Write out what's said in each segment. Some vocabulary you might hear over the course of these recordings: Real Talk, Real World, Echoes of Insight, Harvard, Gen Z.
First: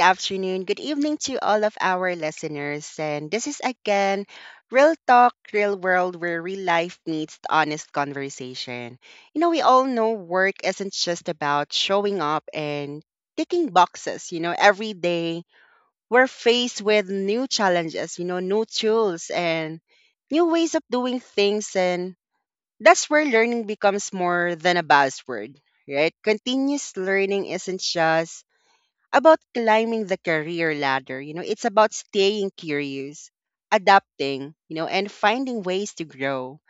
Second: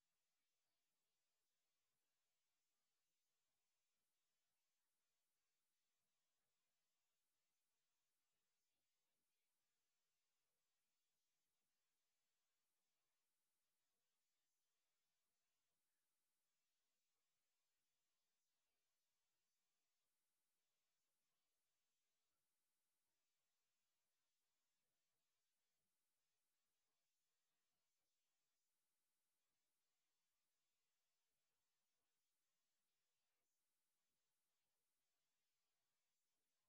afternoon, good evening to all of our listeners. And this is again Real Talk, Real World, where real life meets honest conversation. You know, we all know work isn't just about showing up and ticking boxes. You know, every day we're faced with new challenges, you know, new tools and new ways of doing things. And that's where learning becomes more than a buzzword, right? Continuous learning isn't just about climbing the career ladder. You know, it's about staying curious, adapting, you know, and finding ways to grow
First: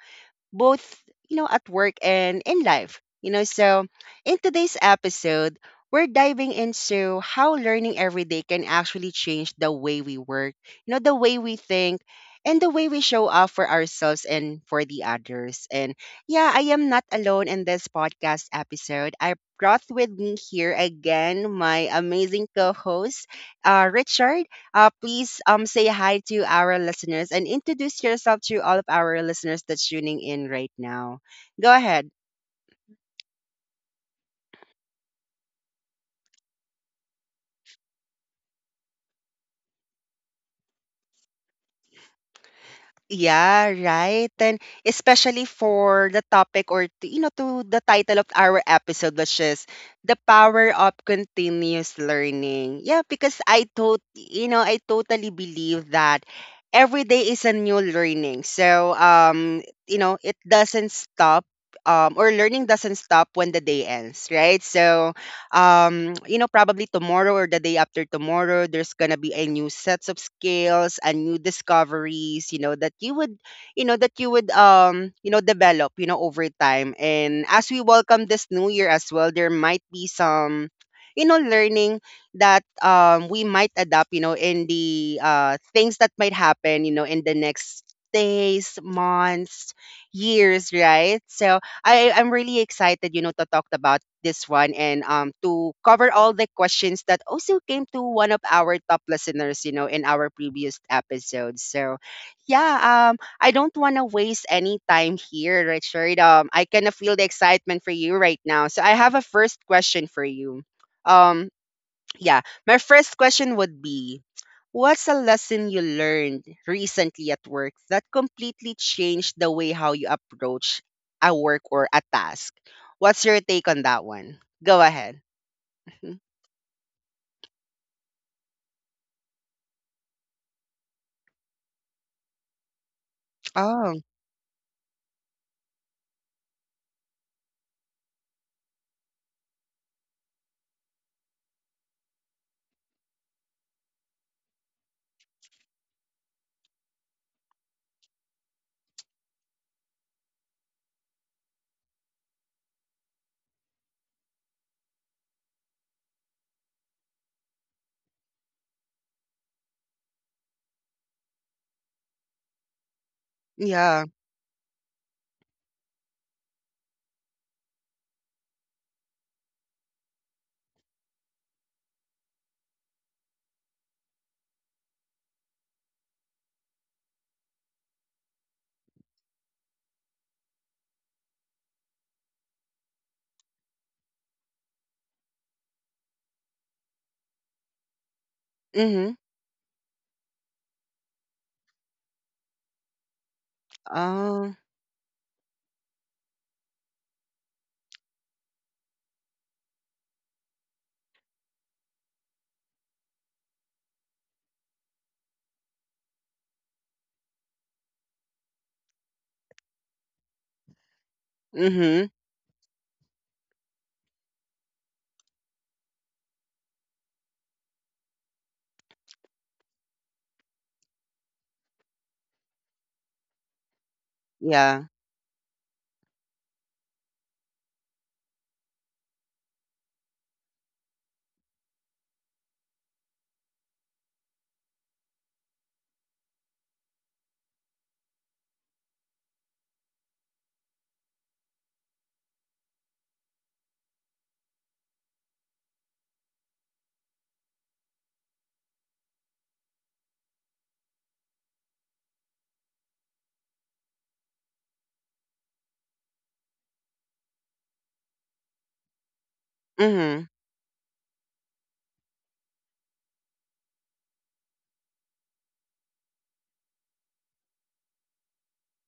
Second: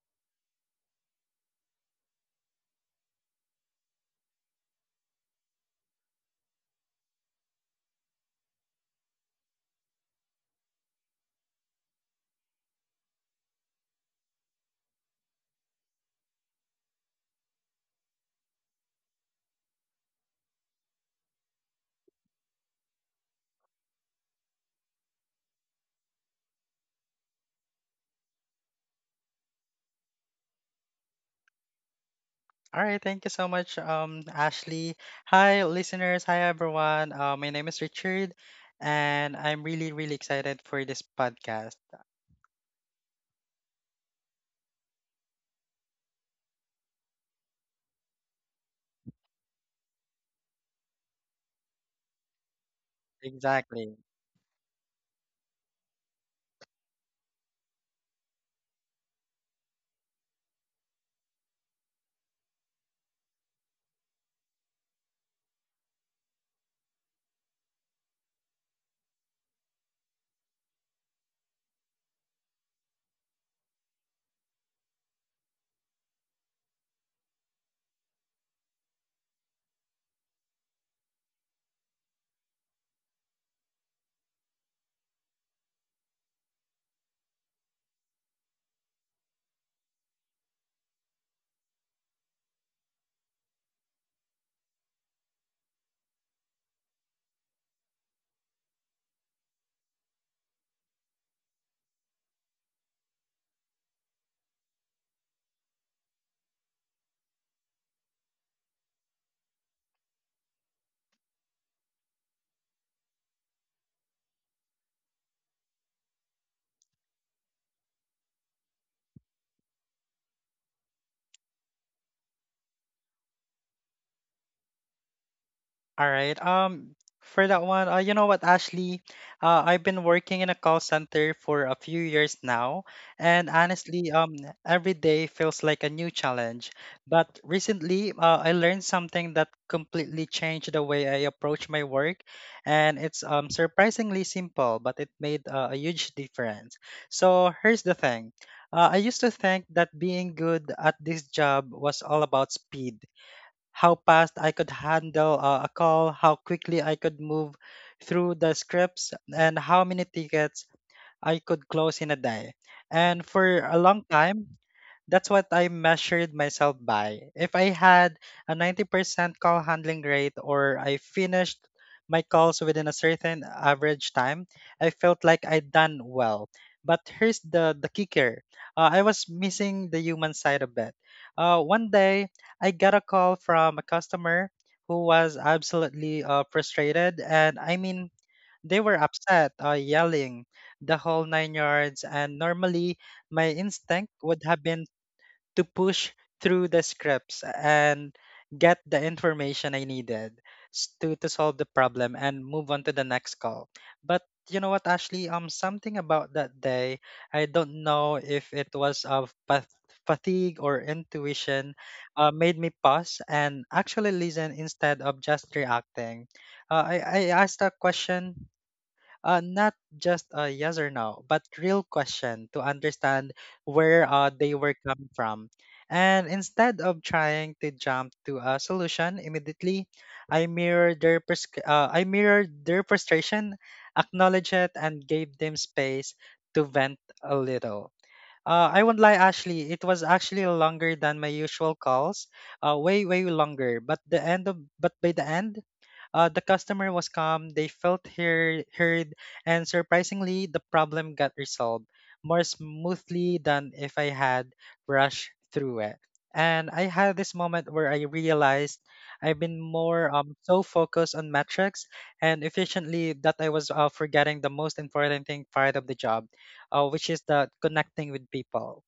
both, you know, at work and in life. You know, so in today's episode, we're diving into how learning every day can actually change the way we work, you know, the way we think, and the way we show up for ourselves and for the others. And yeah, I am not alone in this podcast episode. I brought with me here again my amazing co host, Richard. Please say hi to our listeners and introduce yourself to all of our listeners that's tuning in right now. Go ahead. All right, thank you so much, Ashley. Hi, listeners. Hi, everyone. My name is Richard, and I'm really, really excited for this podcast. Yeah, right. And especially for the topic or to, you know, to the title of our episode, which is the power of continuous learning. Yeah, because I Exactly. tot you know I totally believe that every day is a new learning. So you know, it doesn't stop or learning doesn't stop when the day ends, right? So you know, probably tomorrow or the day after tomorrow, there's gonna be a new sets of skills and new discoveries, you know, that you would, you know, that you would, you know, develop, you know, over time. And as we welcome this new year as well, there might be some, you know, learning that we might adapt, you know, in the things that might happen, you know, in the next days, months, years, right? So I'm really excited, you know, to talk about this one and to cover all the questions that also came to one of our top listeners, you know, in our previous episodes. So, yeah, I don't want to waste any time here, Richard. I kind of feel the excitement for you right now. So, I have a first question for you. Um yeah. My first question would be, what's a lesson you learned recently at work that completely changed the way how you approach a work or a task? What's your take on that one? Go ahead. All Mhm. right. For that one, you know what, Ashley? I've been working in a call center for a few years now, and Oh, honestly, every day feels like a new challenge. But recently, I learned something that completely changed the way I approach my work, and it's surprisingly simple, but it made a huge difference. So here's the thing. I used to think that being good at this job was all about speed, how fast I could handle a call, how quickly I could move through the scripts, and how many tickets I could close in a day. And for a yeah. long time, that's what I measured myself by. If I had a 90% call handling rate or I finished my calls within a certain average time, I felt like I'd done well. But here's the kicker, I was missing the human side a bit. One day, I got a call from a customer who was absolutely frustrated. And I mean, they were Mm-hmm. upset, yelling, the whole nine yards, and normally my instinct would Oh, have been to push through the scripts and get the information I needed to solve the problem and move on to the next call. But you know what, Ashley? Something about that day, I don't know if it was fatigue or intuition, mm-hmm. Made me pause and actually listen instead of just reacting. I asked a question, not just a yes or no, but real question to understand where they were Yeah. coming from. And instead of trying to jump to a solution immediately, I mirrored I mirrored their frustration, acknowledged it, and gave them space to vent a little. I won't lie, Ashley. It was actually longer than my usual calls, way longer. But the end of but by the end, the customer was calm. They felt heard, and surprisingly, the problem got resolved more smoothly than if I had rushed through it. And I had this moment where I realized I've been more Mm-hmm. So focused on metrics and efficiently that I was forgetting the most important thing part of the job, which is the connecting with people.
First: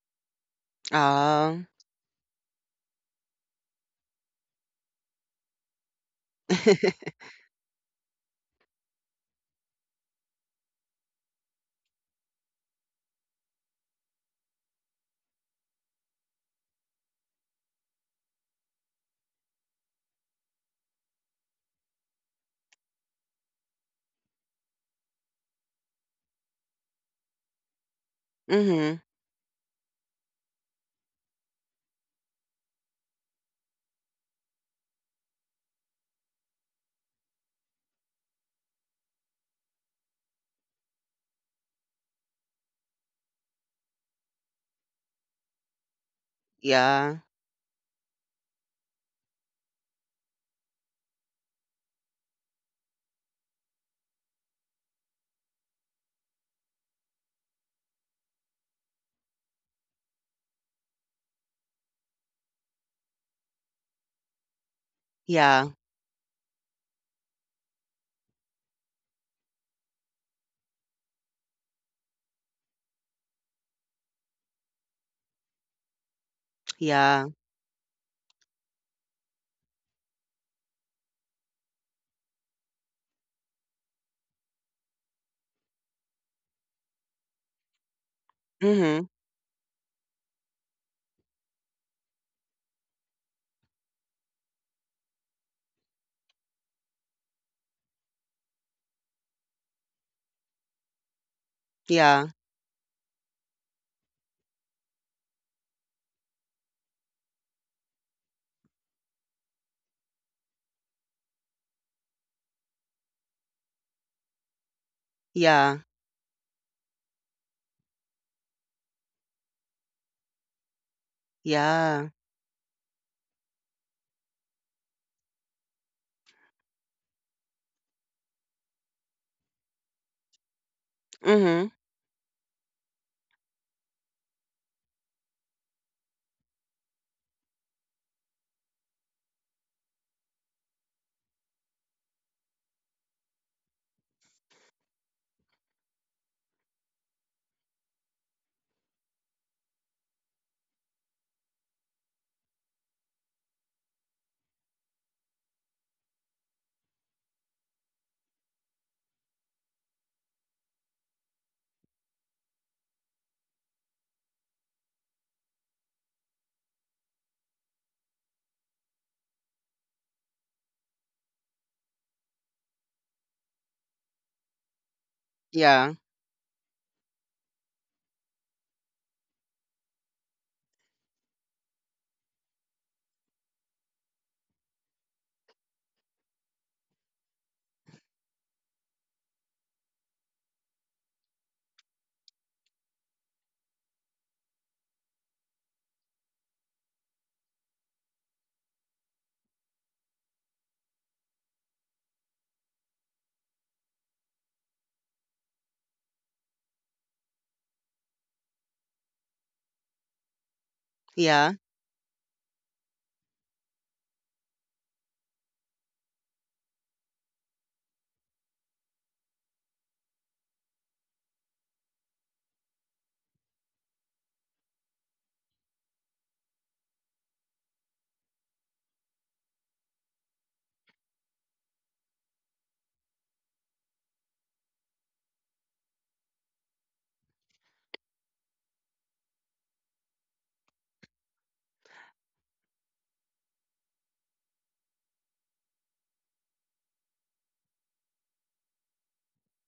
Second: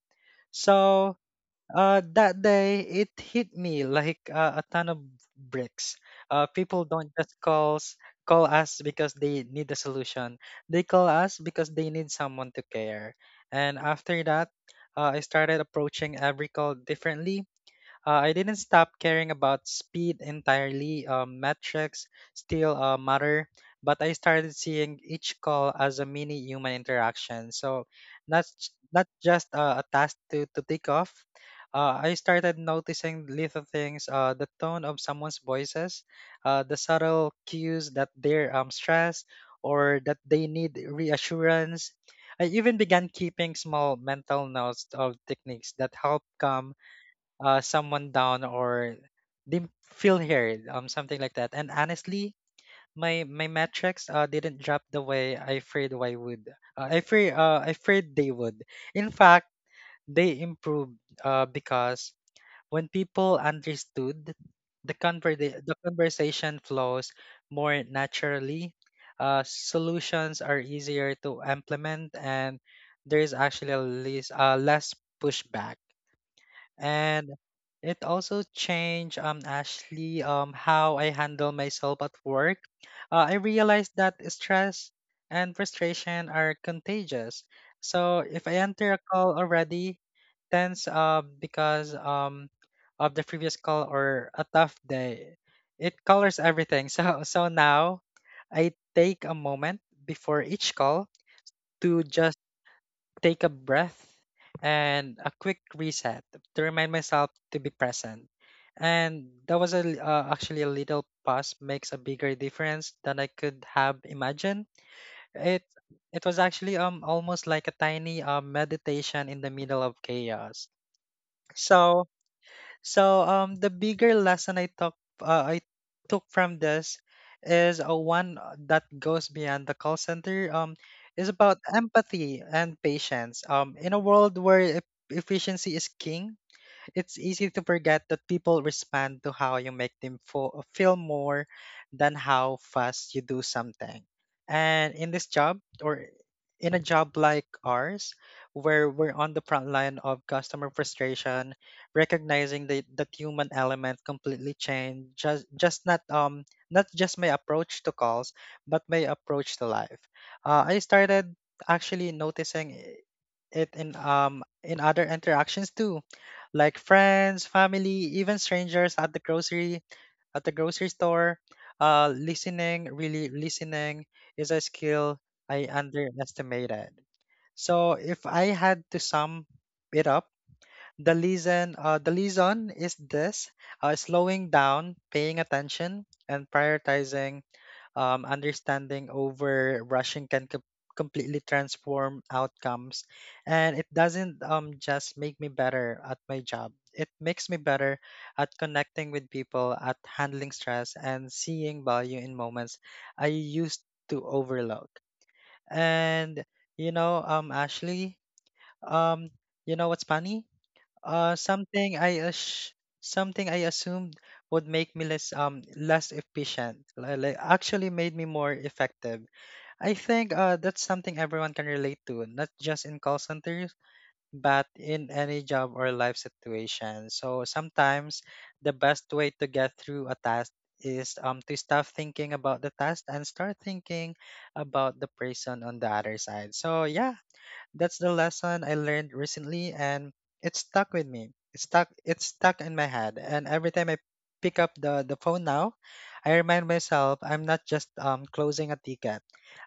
So Oh. That day, it hit me like a ton of bricks. People don't just call us because they need a solution. They call us because they need someone to care. And after that, I started approaching every call differently. I didn't stop caring about speed entirely. Metrics still matter, but I started seeing each call as a mini human interaction. So, Mm-hmm. not just a task to tick off. I started noticing little things: the tone of someone's voices, the subtle cues that they're stressed or that they need reassurance. I even began keeping small mental notes of techniques that help calm Yeah. Someone down or feel heard, something like that. And honestly, my metrics didn't drop the way I feared I would. I feared they would. In fact, they improved, because when people understood, Yeah. the conversation flows more naturally. Solutions are easier to implement, and there is actually a less pushback, Yeah. and it also changed actually how I handle myself at work. I realized that stress and frustration are contagious. So if I enter a Mm-hmm. call already tense, because of the previous call or a tough day, it colors everything. So now I take a moment before each call to Yeah. just take a breath and a quick reset to remind myself to be present. And that was actually a little pause makes a bigger difference than I could have imagined. It Yeah. Was actually almost like a tiny meditation in the middle of chaos. So Yeah. The bigger lesson I uh, I took from this is a one that goes beyond the call center. Is about Mm-hmm. empathy and patience. In a world where efficiency is king, it's easy to forget that people respond to how you make them feel more than how fast you do something. And in this job or in a job like ours, where we're on the front line of customer frustration, recognizing that human element completely changed just not not just my approach to calls, but my approach to life. I started actually noticing it in other interactions too, like friends, family, even strangers at the grocery store. Listening, really listening, is a skill I Yeah. underestimated. So if I had to sum it up, the reason is this: slowing down, paying attention, and prioritizing understanding over rushing can completely transform outcomes. And it doesn't just make me better at my job, it makes me better at connecting with people, at handling stress, and seeing value in moments I used to overlook. And, Ashley, um, you know what's funny? Uh, Yeah. something I ass something I assumed would make me less efficient, like actually made me more effective. I think that's something everyone can relate to, not just in call centers, but in any job or life situation. So sometimes the best way to get through a task is to stop thinking about the task and start thinking about the person on the other side. So yeah, that's the lesson I learned recently and it stuck with me. It's stuck in my head. And every time I pick up the phone now, I remind myself I'm not just closing a ticket.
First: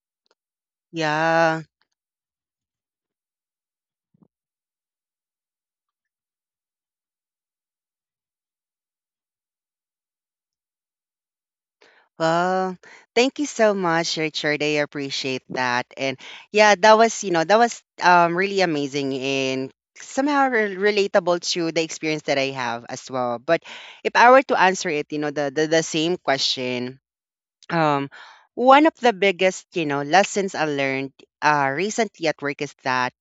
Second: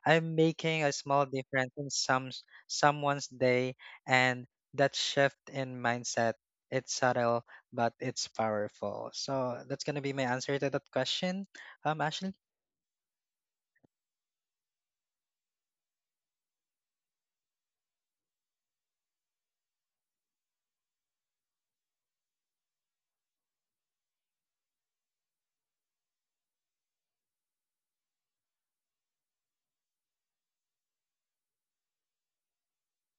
I'm making a small Yeah. difference in someone's day, and that shift in mindset, it's subtle but it's powerful. So that's gonna be my answer to that question. Ashley. Well, thank you so much, Richard. I appreciate that. And yeah, that was, you know, that was really amazing and somehow relatable to the experience that I have as well. But if I were to answer it, you know, the same question, um, one of the biggest, you know, lessons I learned recently at work is that,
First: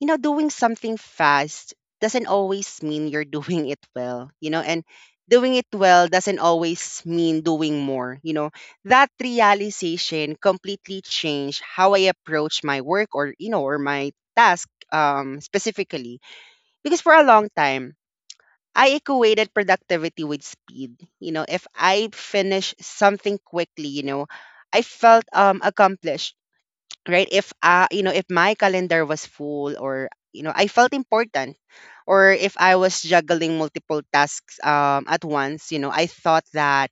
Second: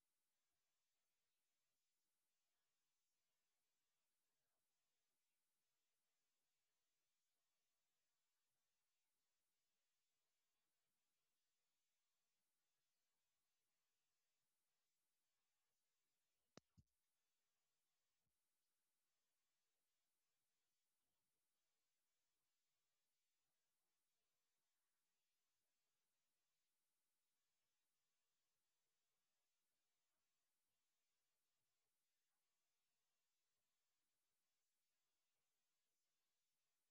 you know, doing something fast doesn't always mean you're doing it well, you know, and doing it well doesn't always mean doing more, you know. That realization completely changed how I approach my work or, you know, or my task specifically. Because for a long time, I equated productivity with speed. You know, if I finish something quickly, you know, I felt accomplished, right? If you know, if my calendar was full or, you know, I felt important, or if I was juggling multiple tasks at once, you know, I thought that,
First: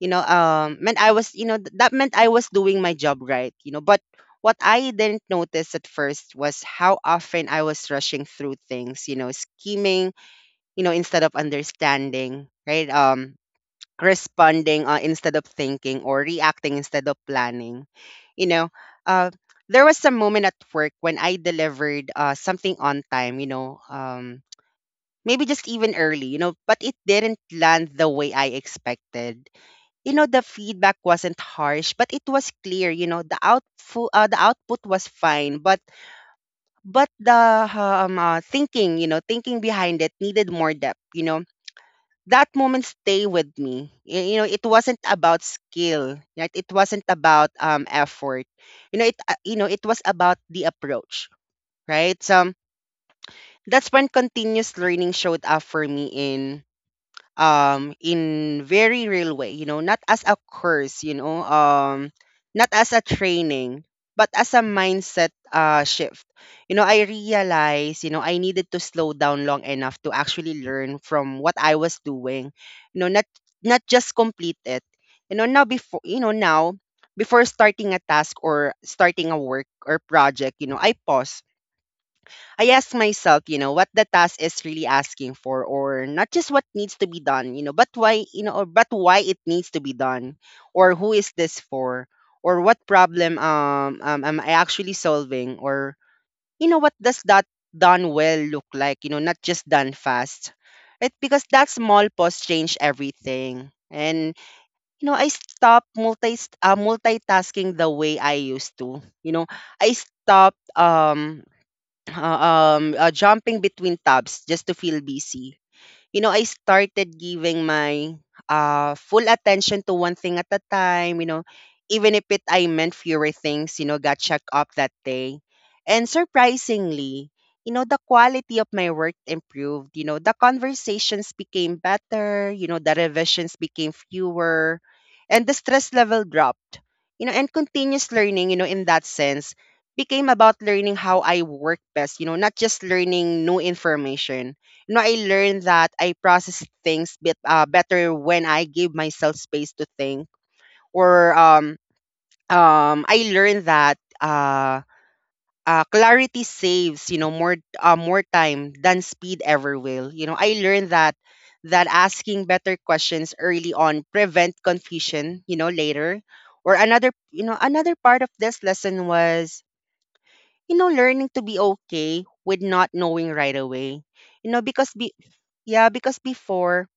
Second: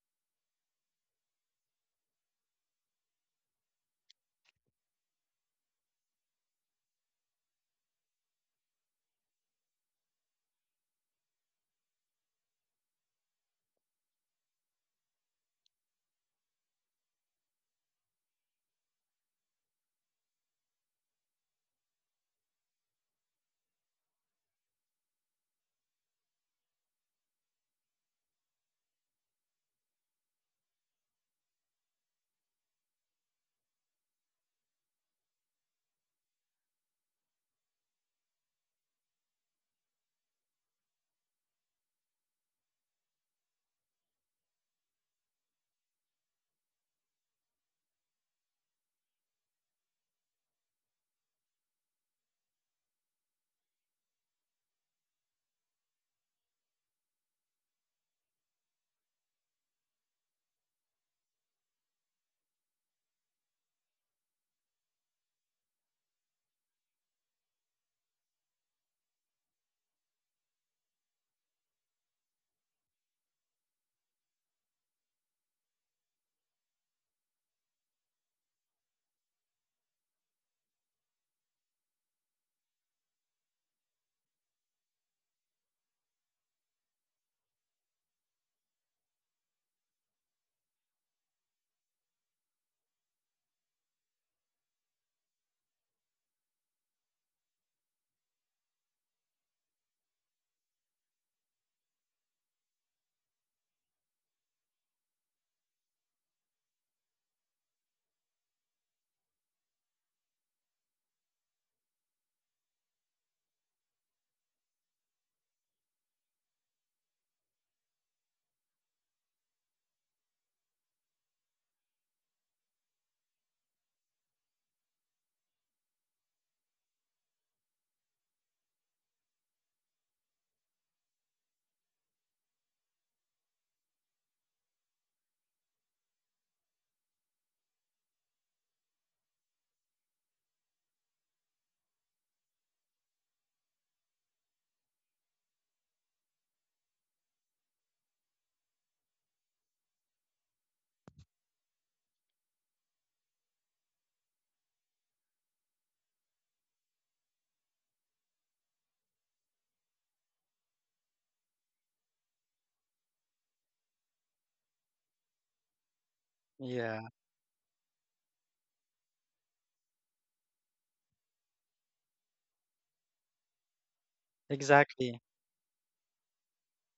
you know, meant I was, you know, that meant I was doing my job right, you know. But what I didn't notice at first was how often I was rushing through things, you know, scheming, you know, instead of understanding, right? Responding instead of thinking or reacting instead of planning. You know, uh, there was some moment at work when I delivered something on time, you know, maybe just even early, you know, but it didn't land the way I expected. You know, the feedback wasn't harsh, but it was clear, you know, the output was fine, but the thinking, you know, thinking behind it needed more depth, you know. That moment stay with me. You know, it wasn't about skill, right? It wasn't about effort. You know, it was about the approach, right? So that's when continuous learning showed up for me in very real way, you know, not as a course, you know, not as a training, but as a mindset shift. You know, I realized, you know, I needed to slow down long enough to actually learn from what I was doing, you know, not just complete it. You know, now before, you know, now before starting a task or starting a work or project, you know, I pause. I ask myself, you know, what the task is really asking for, or not just what needs to be done, you know, but why, you know, or but why it needs to be done, or who is this for, or what problem am I actually solving, or, you know, what does that done well look like, you know, not just done fast, right? Because that small pause changed everything, and you know, I stopped multitasking the way I used to, you know. I stopped uh, jumping between tabs just to feel busy, you know. I started giving my full attention to one thing at a time, you know, even if it I meant fewer things, you know, got checked up that day. And surprisingly, you know, the quality of my work improved. You know, the conversations became better, you know, the revisions became fewer, and the stress level dropped. You know, and continuous learning, you know, in that sense, became about learning how I work best, you know, not just learning new information. No, I learned that I process things bit better when I give myself space to think. Or I learned that clarity saves, you know, more time than speed ever will. You know, I learned that asking better questions early on prevent confusion, you know, later. Or Yeah, another, you know, another part of this lesson was, you know, learning to be okay with not knowing right away, you know. Because be exactly. Yeah, because before,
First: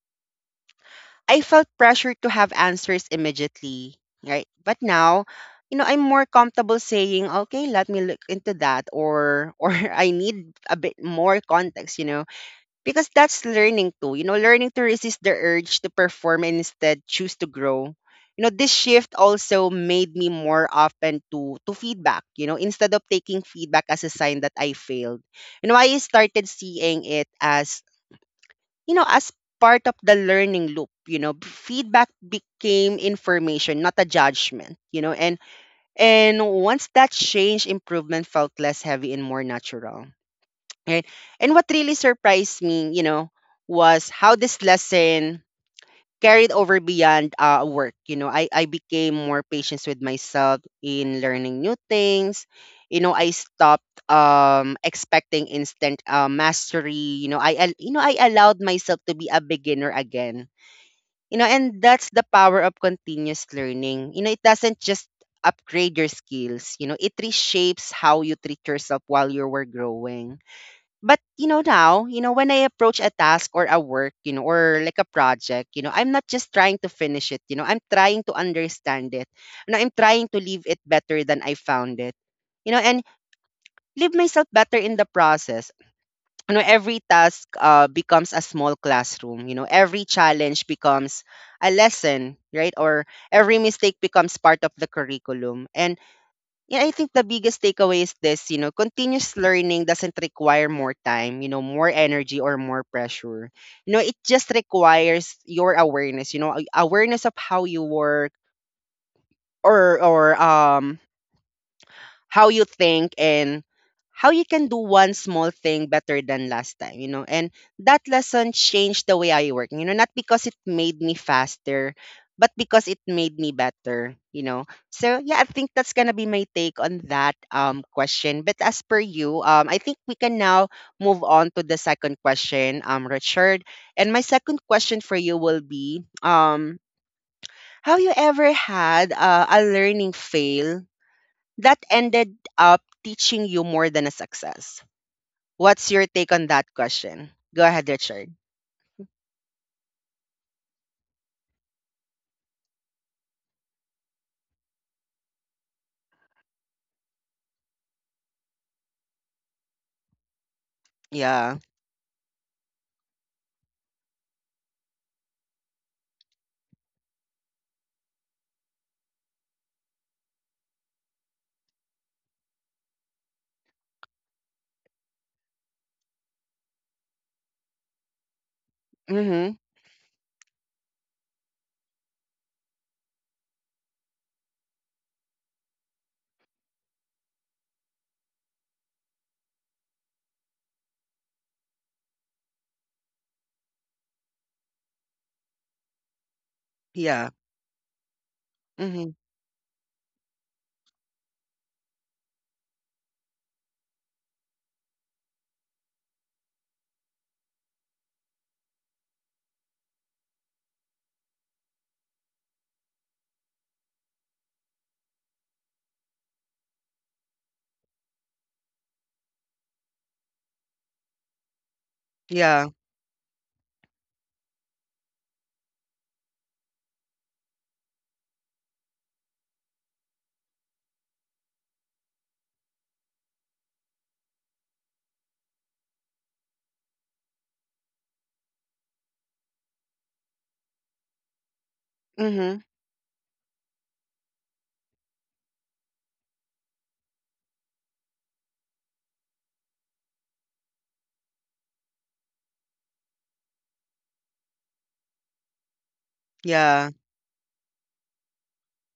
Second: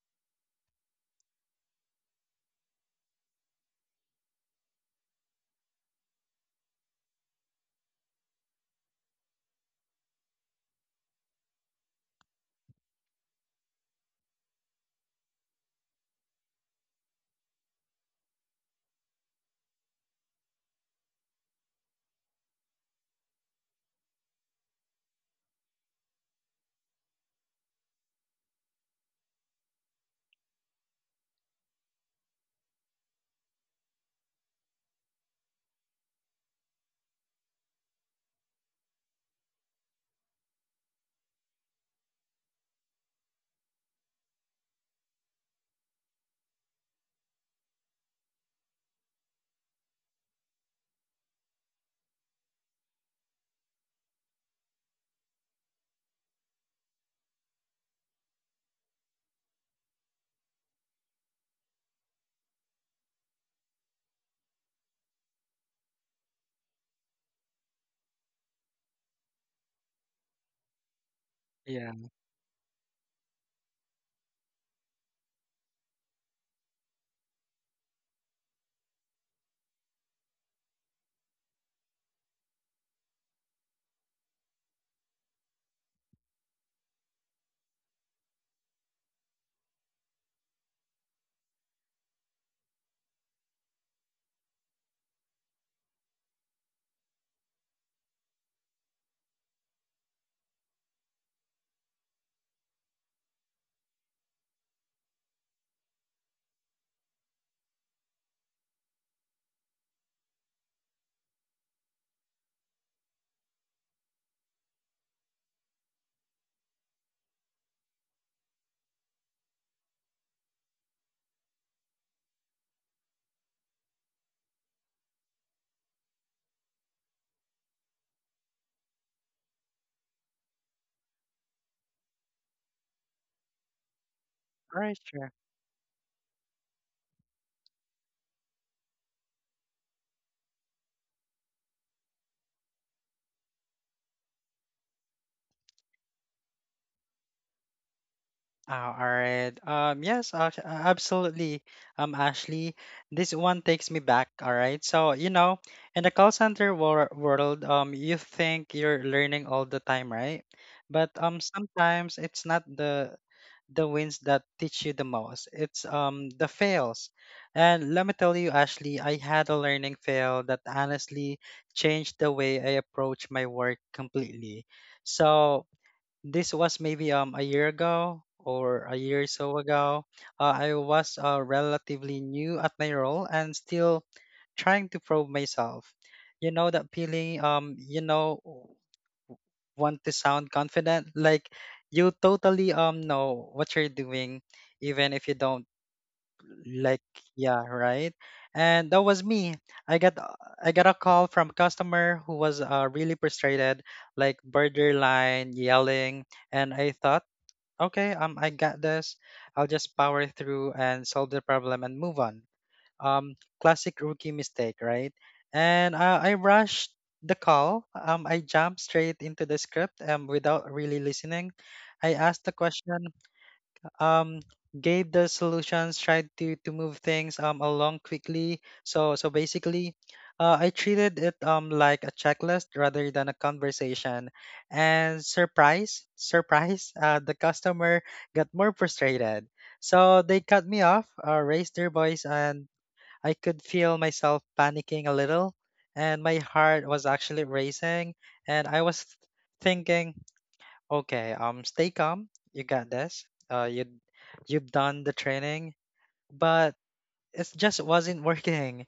I felt pressure to have answers immediately, right? But now, you know, I'm more comfortable saying, "Okay, let me look into that," or or I need a bit more context, you know, because that's learning too. You know, learning to resist the urge to perform and instead choose to grow. You know, this shift also made me more open to feedback. You know, instead of taking feedback as a sign that I failed, you know, I started seeing it as, you know, as part of the learning loop, you know. Feedback became information, not a judgment, you know, and once that change, improvement felt less heavy and more natural, right? And what really surprised me, you know, was how this lesson carried over beyond work. You know, I became more patient with myself in learning new things. You know, I stopped expecting instant mastery. You know, you know, I allowed myself to be a beginner again. You know, and that's the power of continuous learning. You know, it doesn't just upgrade your skills. You know, it reshapes how you treat yourself while you were growing. But you know Yeah. now, you know, when I approach a task or a work, you know, or like a project, you know, I'm not just trying to finish it, you know, I'm trying to understand it. You know, I'm trying to leave it better than I found it. You know, and leave myself better in the process. You know, every task becomes a small classroom. You know, every challenge becomes a lesson, right? Or every mistake becomes part of the curriculum. And yeah, I think the biggest takeaway is this, you know, continuous learning doesn't require more time, you know, more energy or more pressure. You know, it just requires your awareness, you know, awareness of how you work or how you think and how you can do one small thing better than last time, you know. And that lesson changed the way I work, you know, not because it made me faster, but because it made me better, you know. So yeah, I think that's gonna be my take on that question. But as per you, I think we can now move on to the second question, Richard. And my second All right, question for sure. you will be, have you ever had a learning fail that ended up teaching you more than a success? What's your take on that question? Go ahead, Richard. Ah, all right. Yes, absolutely. Ashley, this one takes me back. All right. So, you know, in the call center world, you think you're learning all the time, right? But Yeah. sometimes it's not the wins that teach you the most. It's the fails. And let me tell you, Ashley, I had a learning fail that honestly changed the way I approach my work completely. So this was maybe a year ago or a year or Mm-hmm. so ago. I was relatively new at my role and still trying to prove myself. You know that feeling. You know, want to sound confident, like you totally know what you're doing, even if you don't. Like, Yeah. yeah, right. And that Mm-hmm. was me. I got I got a call from customer who was really frustrated, like borderline yelling, and I thought, okay, I got this. I'll just power through and solve the problem and move on. Um, Classic rookie mistake, right? And I rushed the call. I jumped straight into the script without really listening. I asked the Yeah. question, um gave the solutions, tried to move things along quickly, so basically, I treated it like a checklist rather than a conversation. And surprise the customer got more frustrated, so they cut me off, raised their voice, Mm-hmm. and I could feel myself panicking a little, and my heart was actually racing, and I was thinking, okay, stay calm. You got this. Uh, you, you've done the training, but Yeah. it just wasn't working.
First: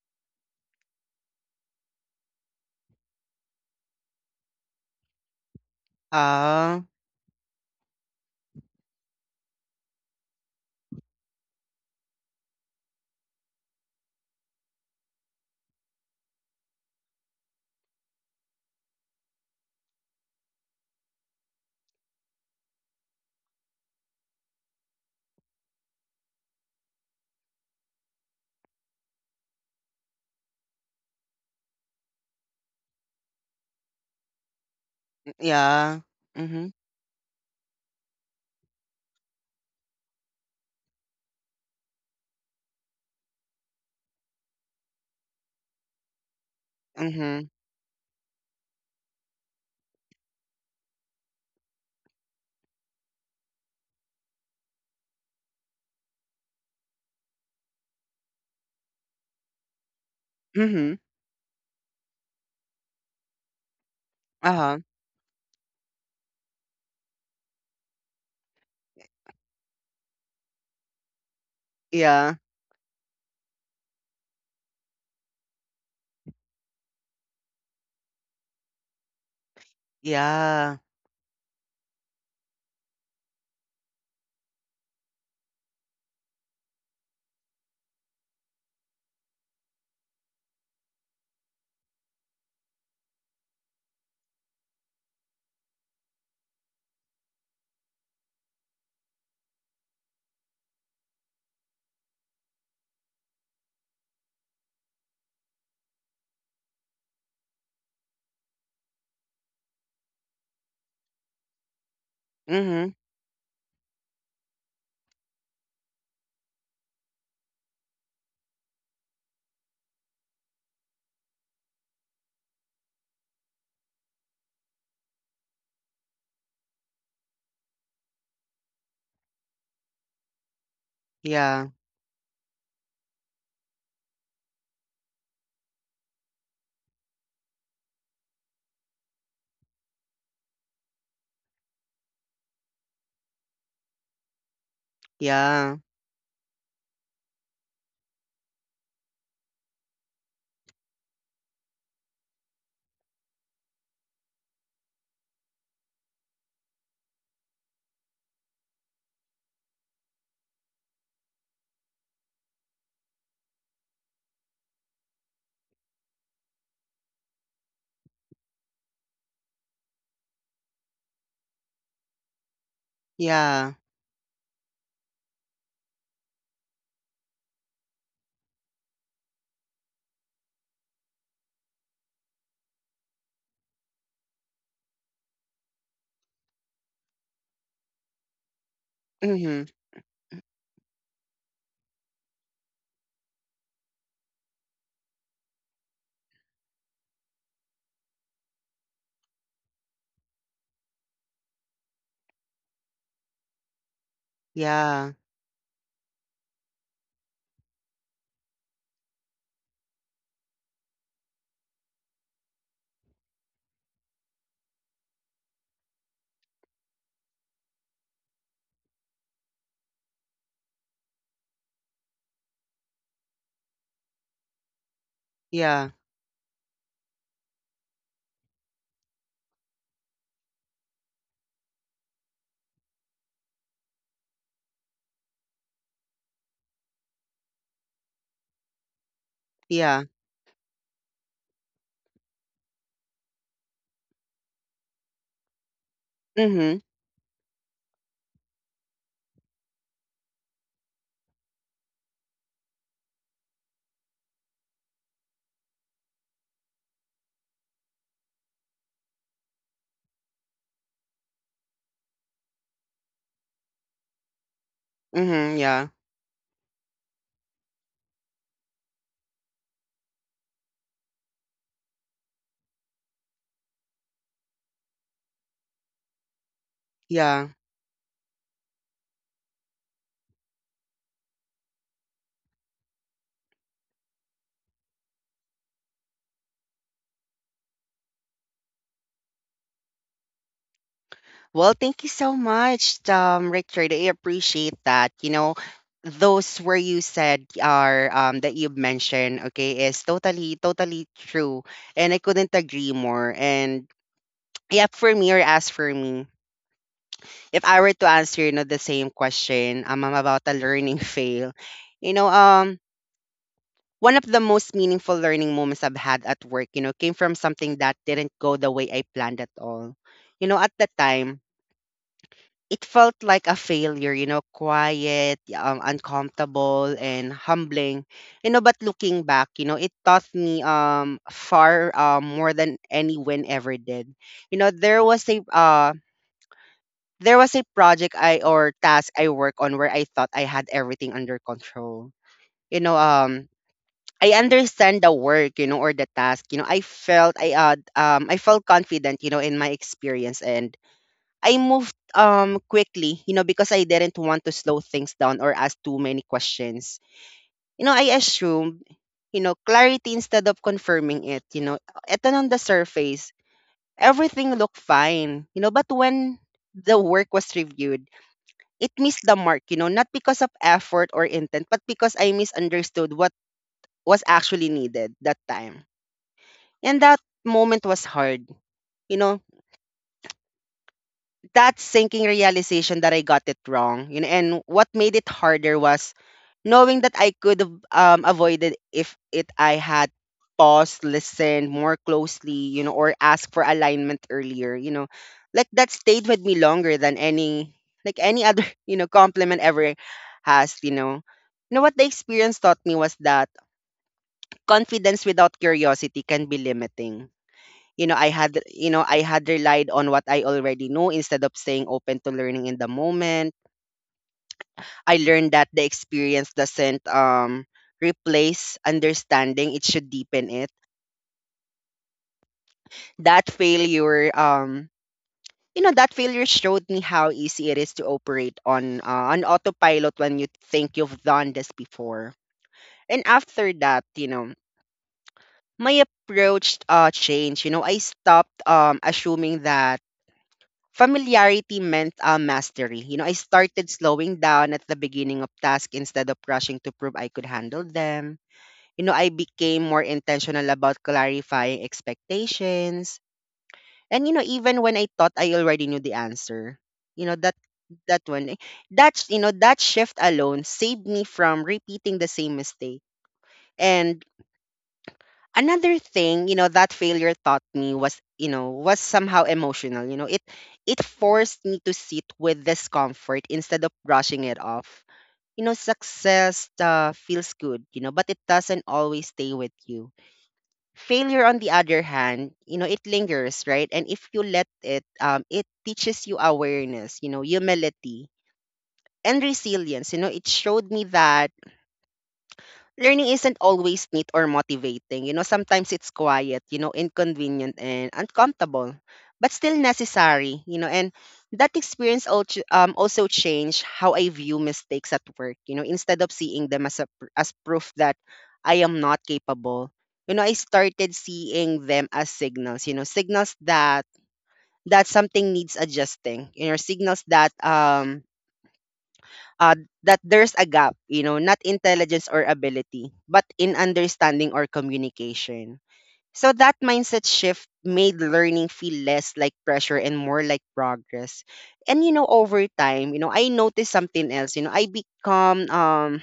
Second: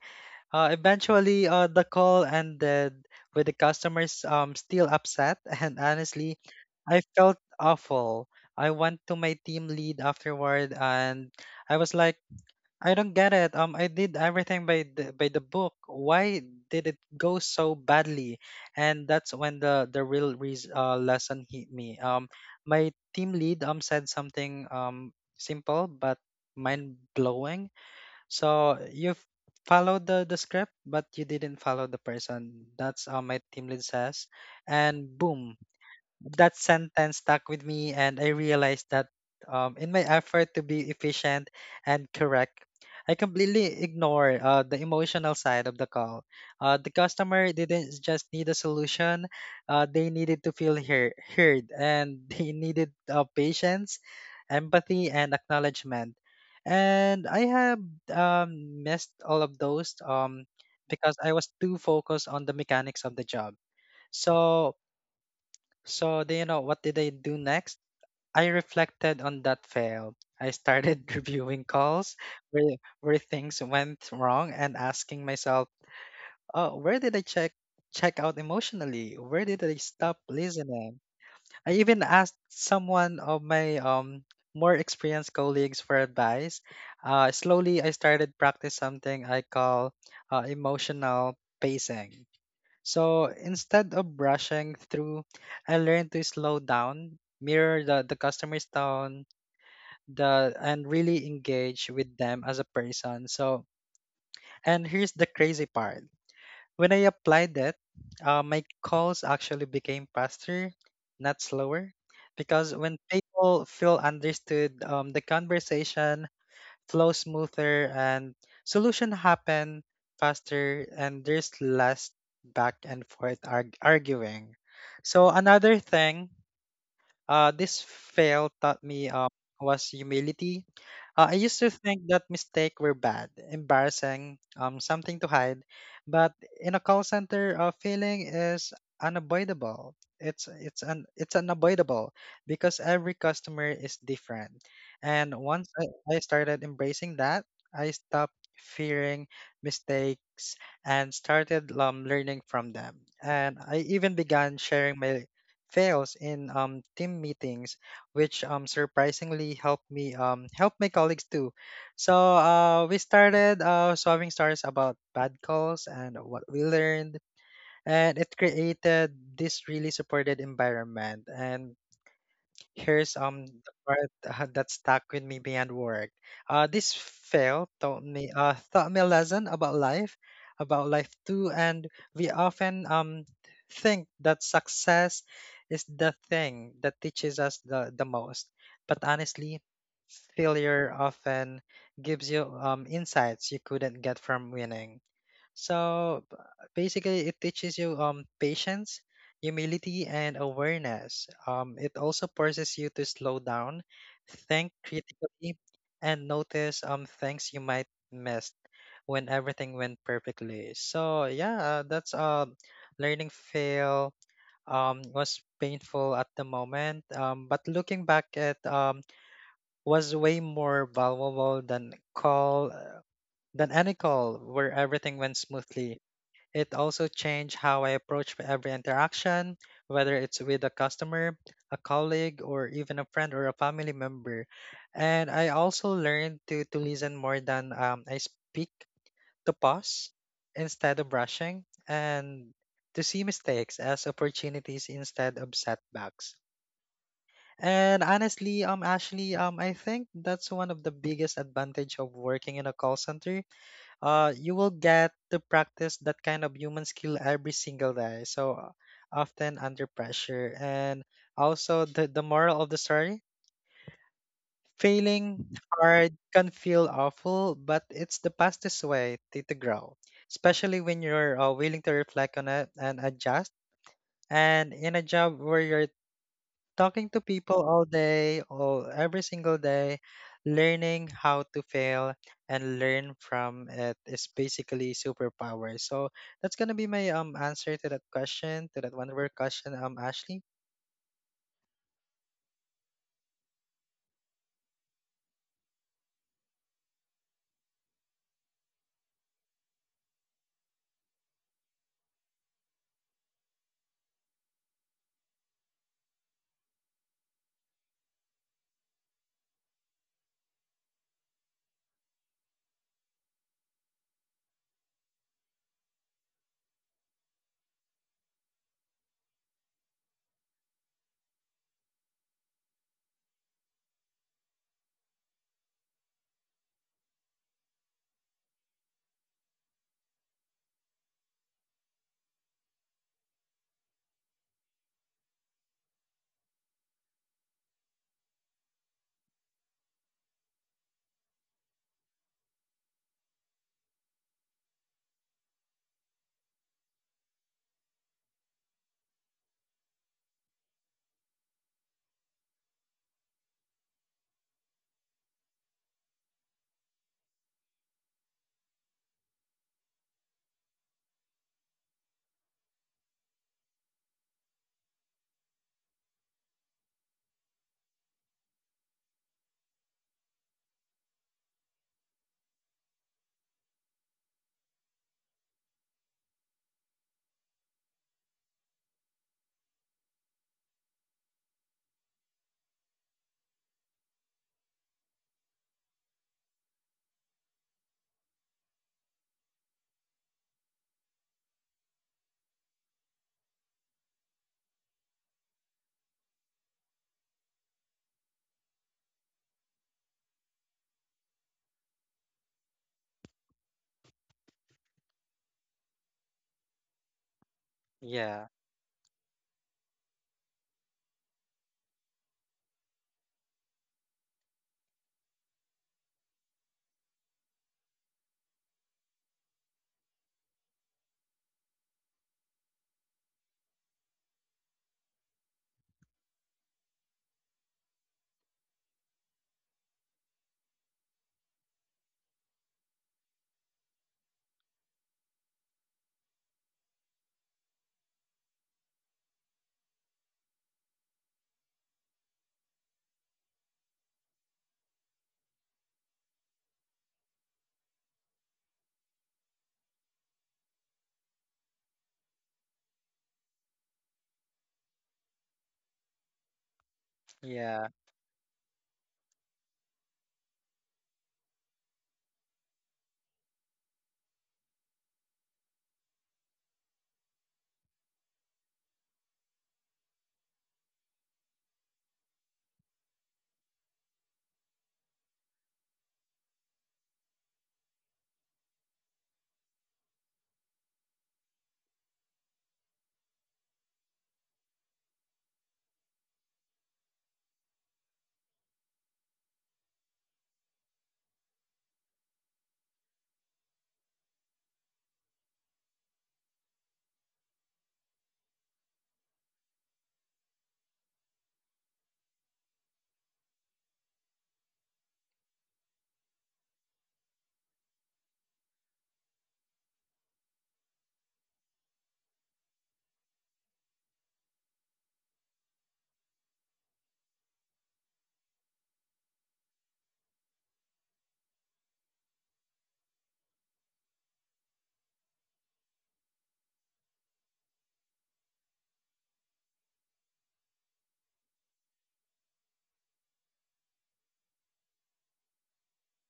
Eventually, the call ended with the customers still upset, and honestly, Ah. I felt awful. I went to my team lead afterward, and I was like, I don't get it. I did everything by the book. Why did it go so badly? And that's when the real reas lesson hit me. My team lead said something simple but mind blowing. So you followed the script, but you didn't follow the person. That's my team lead says, and boom, Yeah. that Mm-hmm. sentence stuck with me, and I realized that in my effort to be efficient and correct, I completely ignore the emotional side of the call. The customer Mm-hmm. didn't just need a solution; they needed to feel heard, and they needed patience, empathy, and acknowledgement. And I have missed all of those, Mm-hmm. because I was too focused on the mechanics of the job. So Uh-huh. so, do you know what did I do next? I reflected on that fail. I started reviewing calls Yeah. where things went wrong and asking myself, "Oh, where did I check out emotionally? Where did I stop Yeah. listening?" I even asked someone of my more experienced colleagues for advice. Slowly, I started practice something I call emotional pacing. So instead of brushing through, I learned to slow down, mirror the customer's tone, the and really engage with them as a person. So and here's the crazy part. When I applied it, my calls actually became faster, not slower, because when Mm-hmm. people feel understood, the conversation flow smoother and solution happen faster and there's less back and forth arguing. So another thing this fail taught me, was humility. I used to Yeah. think that mistake were bad, embarrassing, something to hide, but in a call center, a feeling is unavoidable. It's unavoidable because every customer is different. And once I, Yeah. I started embracing that, I stopped fearing mistakes and started learning from them. And I even began sharing my fails in team meetings, which surprisingly helped me help my colleagues too. So we started swapping stories about bad calls and what we learned, and it created this really supported environment. And here's the Yeah. part that stuck with me beyond work. Uh, this fail taught me a lesson about life too, and we often think that success is the thing that teaches us the most. But honestly, Mm-hmm. failure often gives you insights you couldn't get from winning. So basically, it teaches you patience, humility, and awareness. It also forces you to slow down, think Yeah. critically, and notice things you might miss when everything went perfectly. So yeah, that's learning fail was painful at the moment. But looking back it was way more valuable than call than any call where everything went Yeah. smoothly. It also changed how I approach every interaction, whether it's with a customer, a colleague, or even a friend or a family member. And I also learned to listen more than I speak, to pause Yeah. instead of rushing, and to see mistakes as opportunities instead of setbacks. Mm-hmm. And honestly, Ashley, I think that's one of the biggest advantage of working in a call center. You will get to practice that kind of human skill every single day. So often under pressure. And also the moral of the story, failing Mm-hmm. Yeah. hard can feel awful, but it's the fastest way to grow, especially when you're willing to reflect on it and adjust. And in a job where you're talking to Yeah. people all day, all every single day, learning how to fail and learn from it is basically superpower. So that's gonna be my answer to that question, to that one word question, Ashley. Well, thank you so much, Richard. I appreciate that. You know, those where you said are that you've mentioned, okay, is totally, totally true. And I couldn't agree more. And yeah, for me or as for me, if I were to answer, you know, the same question, I'm about a learning fail. You know, um, one of the most meaningful learning moments I've had at work, you know, came from something that didn't go the way I planned at all. You know, at the time, it felt like a failure, you know, quiet, uncomfortable, and humbling. You know, but looking back, you know, it taught me far more than any win ever did. You know, there was a project I or task I work on where I thought I had everything under control. You know, I understand the work, you know, or the task. You know, I felt confident, you know, in my experience and I moved quickly, you know, because I didn't want to slow things down or ask too many questions. You know, I assumed, you know, clarity instead of confirming it, you know. Ito on the surface, everything looked fine, you know, but when the work was reviewed, it missed the mark, you know, not because of effort or intent, but because I misunderstood what was actually needed that time. And that moment was hard. You know, that sinking realization that I got it wrong, you know, and what made it harder was knowing that I could have avoided if it I had paused, listened more closely, you know, or asked for alignment earlier, you know, like that stayed with me longer than any like any other you know compliment ever has, you know. You know what the experience taught me was that confidence without curiosity can be limiting. You know, i Yeah, had you know i had relied on what I already know instead of staying open to learning in the moment. I learned that the experience doesn't replace understanding, it should deepen it. That failure, you know, that failure showed me how easy it is to operate on autopilot when you think you've done this before. And after that, you know, my approach changed. You know, I stopped assuming that familiarity meant mastery. You know, I started slowing down at the beginning of tasks instead of rushing to prove I could handle them. You know, I became more intentional about clarifying expectations. And you know, even when I thought I already knew the answer, you know, yeah, that one eh, that you know, that shift alone saved me from repeating the same mistake. And another thing, you know, that failure taught me was, you know, was somehow emotional. You know, it forced me to sit with discomfort instead of brushing it off. You know, success feels good, you know, but it doesn't always stay with you. Failure, on the other hand, you know, it lingers, right? And if you let it, it teaches you awareness, you know, humility and resilience. You know, it showed me that learning isn't always neat or motivating. You know, sometimes it's quiet, you know, inconvenient and uncomfortable, but still necessary, you know. And that experience also, also changed how I view mistakes at work. You know, instead of seeing them as, a, as proof that I am not capable, you know, I started seeing them as signals, you know, signals that that something needs adjusting, you know, signals that uh, that there's a gap, you know, not intelligence or ability, but in understanding or communication. So that mindset shift made learning feel less like pressure and more like progress. And you know, over time, you know, I noticed something else. You know, I become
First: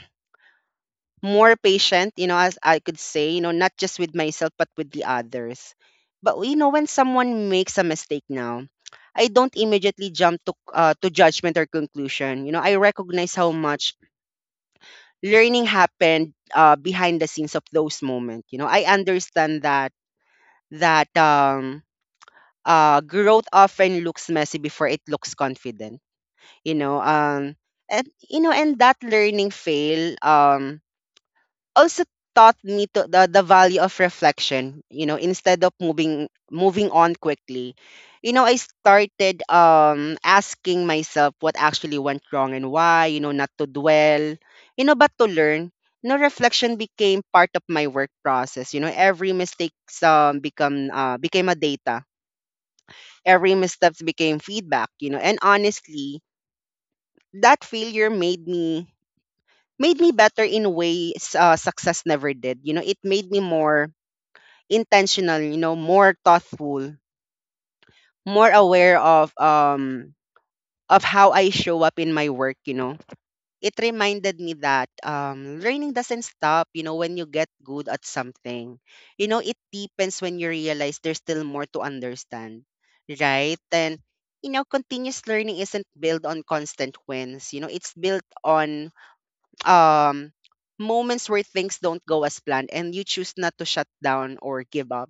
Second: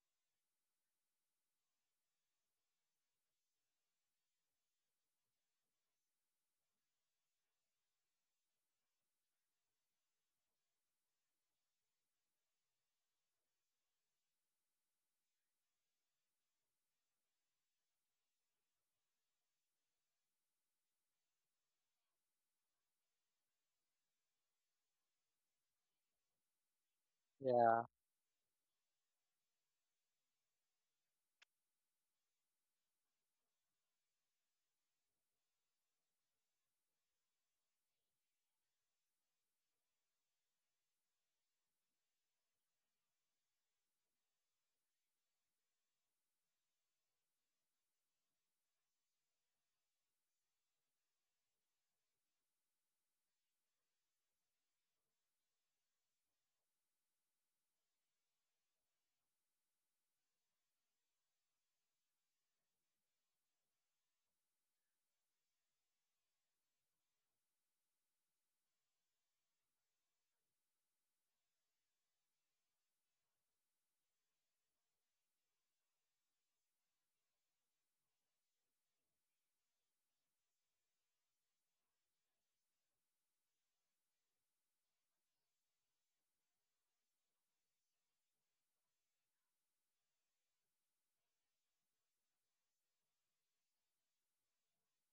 more patient, you know, as I could say, you know, not just with myself but with the others. But you know, when someone makes a mistake now, I don't immediately jump to judgment or conclusion. You know, I recognize how much learning happened behind the scenes of those moments. You know, I understand that that growth often looks messy before it looks confident. You know, yeah. and you know, and that learning fail also taught me to the value of reflection. You know, instead of moving on quickly, you know, I started asking myself what actually went wrong and why, you know, not to dwell, you know, but to learn. You know, reflection became part of my work process. You know, every mistake become became a data, every missteps became feedback. You know, and honestly, that failure made me better in ways success never did. You know, it made me more intentional, you know, more thoughtful, more aware of how I show up in my work, you know. It reminded me that learning doesn't stop, you know, when you get good at something. You know, it deepens when you realize there's still more to understand, right? And you know, continuous learning isn't built on constant wins. You know, it's built on um moments where things don't go as planned and you choose not to shut down or give up.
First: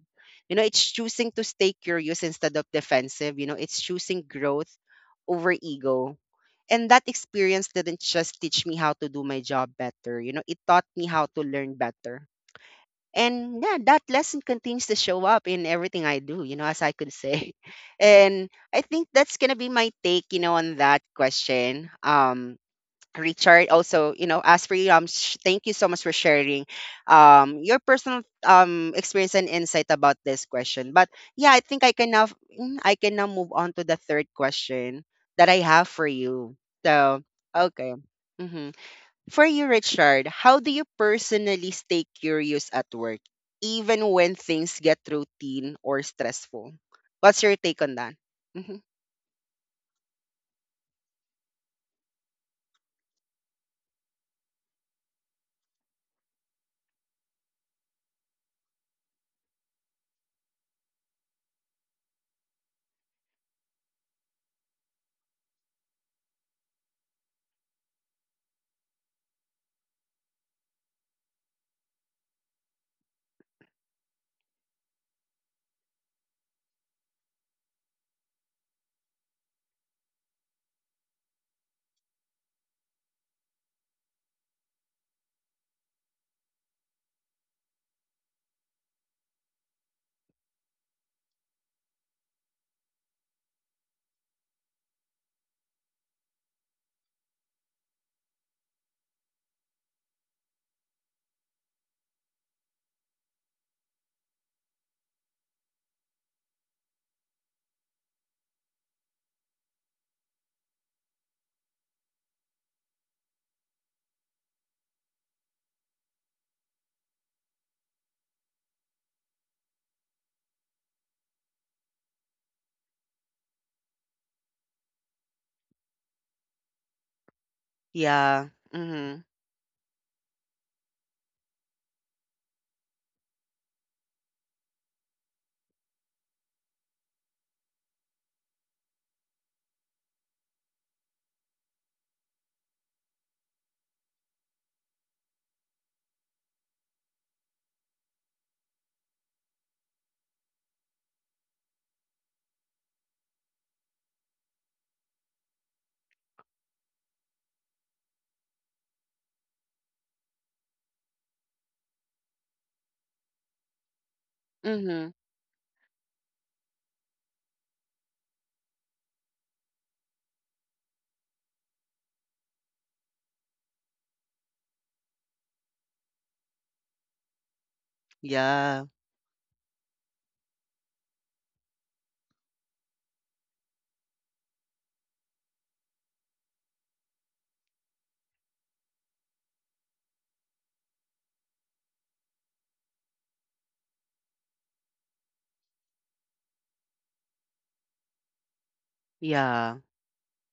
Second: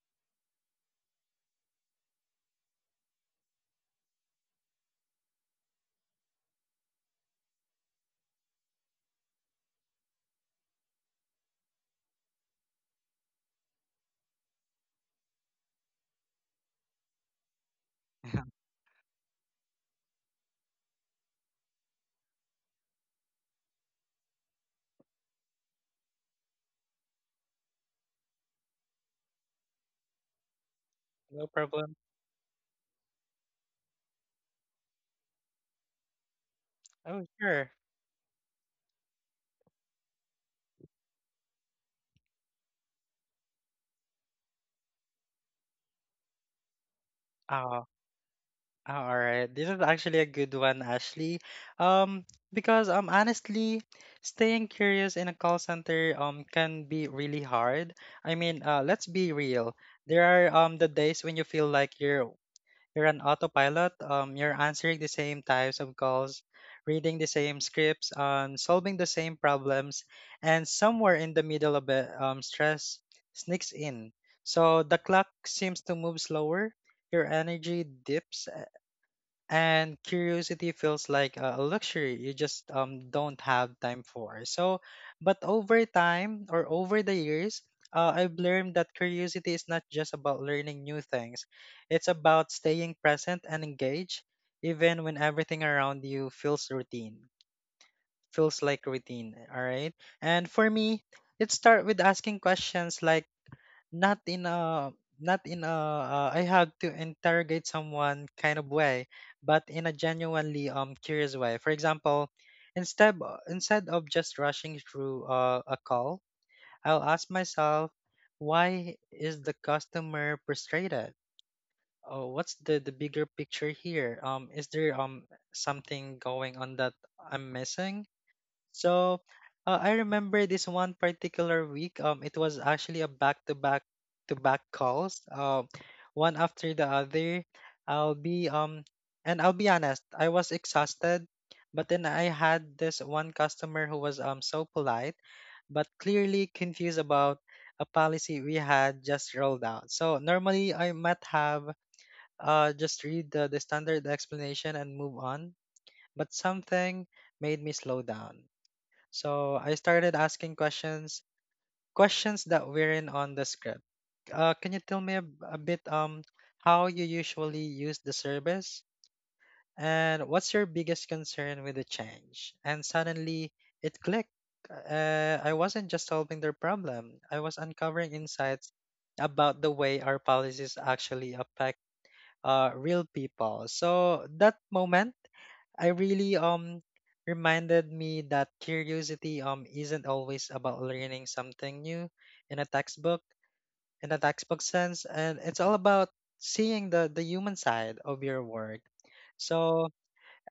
You know, it's choosing to stay curious instead of defensive. You know, it's choosing growth over ego. And that experience didn't just teach me how to do my job better, you know, it taught me how to learn better. And yeah, that lesson continues to show up in everything I do, you know, as I could say. And I think that's gonna be my take, you know, on that question, Richard. Also, you know, as for you, thank you so much for sharing your personal experience and insight about this question. But No yeah, I think I problem. can now mm, I can now move on to the third question that I have for you. So Oh sure. okay. Hmm. For you, Richard, how do you personally stay curious at work, even when things get routine or stressful? What's your take on that? Mm-hmm. Ah, alright, this is actually a good one, Ashley. Um, because Honestly, staying curious in a call center can be really hard. I mean, let's be real. There are the days when you feel like you're an autopilot. You're answering the same types of calls, reading the same scripts, solving the same problems, and somewhere in the middle of it, stress sneaks in. So the clock seems to move slower. Your energy dips and curiosity feels like a luxury you just don't have time for. So but over time or over the years, I've learned that curiosity is not just about learning new things. It's about staying present and engaged even when everything around you feels routine feels like routine All right and for me it start with asking questions like, not in a not in a I have to interrogate someone kind of way, but in a genuinely curious way. For example, instead instead of just rushing through a call, I'll ask myself, why is the customer frustrated? Oh, what's the bigger picture here? Is there something going on that I'm missing? Yeah. Mm-hmm. So I remember this one particular week. It was actually a back to back to back calls. One after the other. I'll be and I'll be honest. I was exhausted, but then I had this one customer who was so polite, but clearly confused about a policy we had just rolled out. So normally I might have just read the standard explanation and move on, but something made me slow down. So I started asking questions, questions that weren't on the script. Can you tell Mm-hmm. me a bit how you usually use the service and what's your biggest concern with the change? And suddenly it clicked. I wasn't just solving their problem. I was uncovering insights Yeah. about the way our policies actually affect real people. So that moment I really reminded me that curiosity isn't always about learning something new in a textbook in a textbook sense, and it's all about seeing the human side of your work. Yeah. So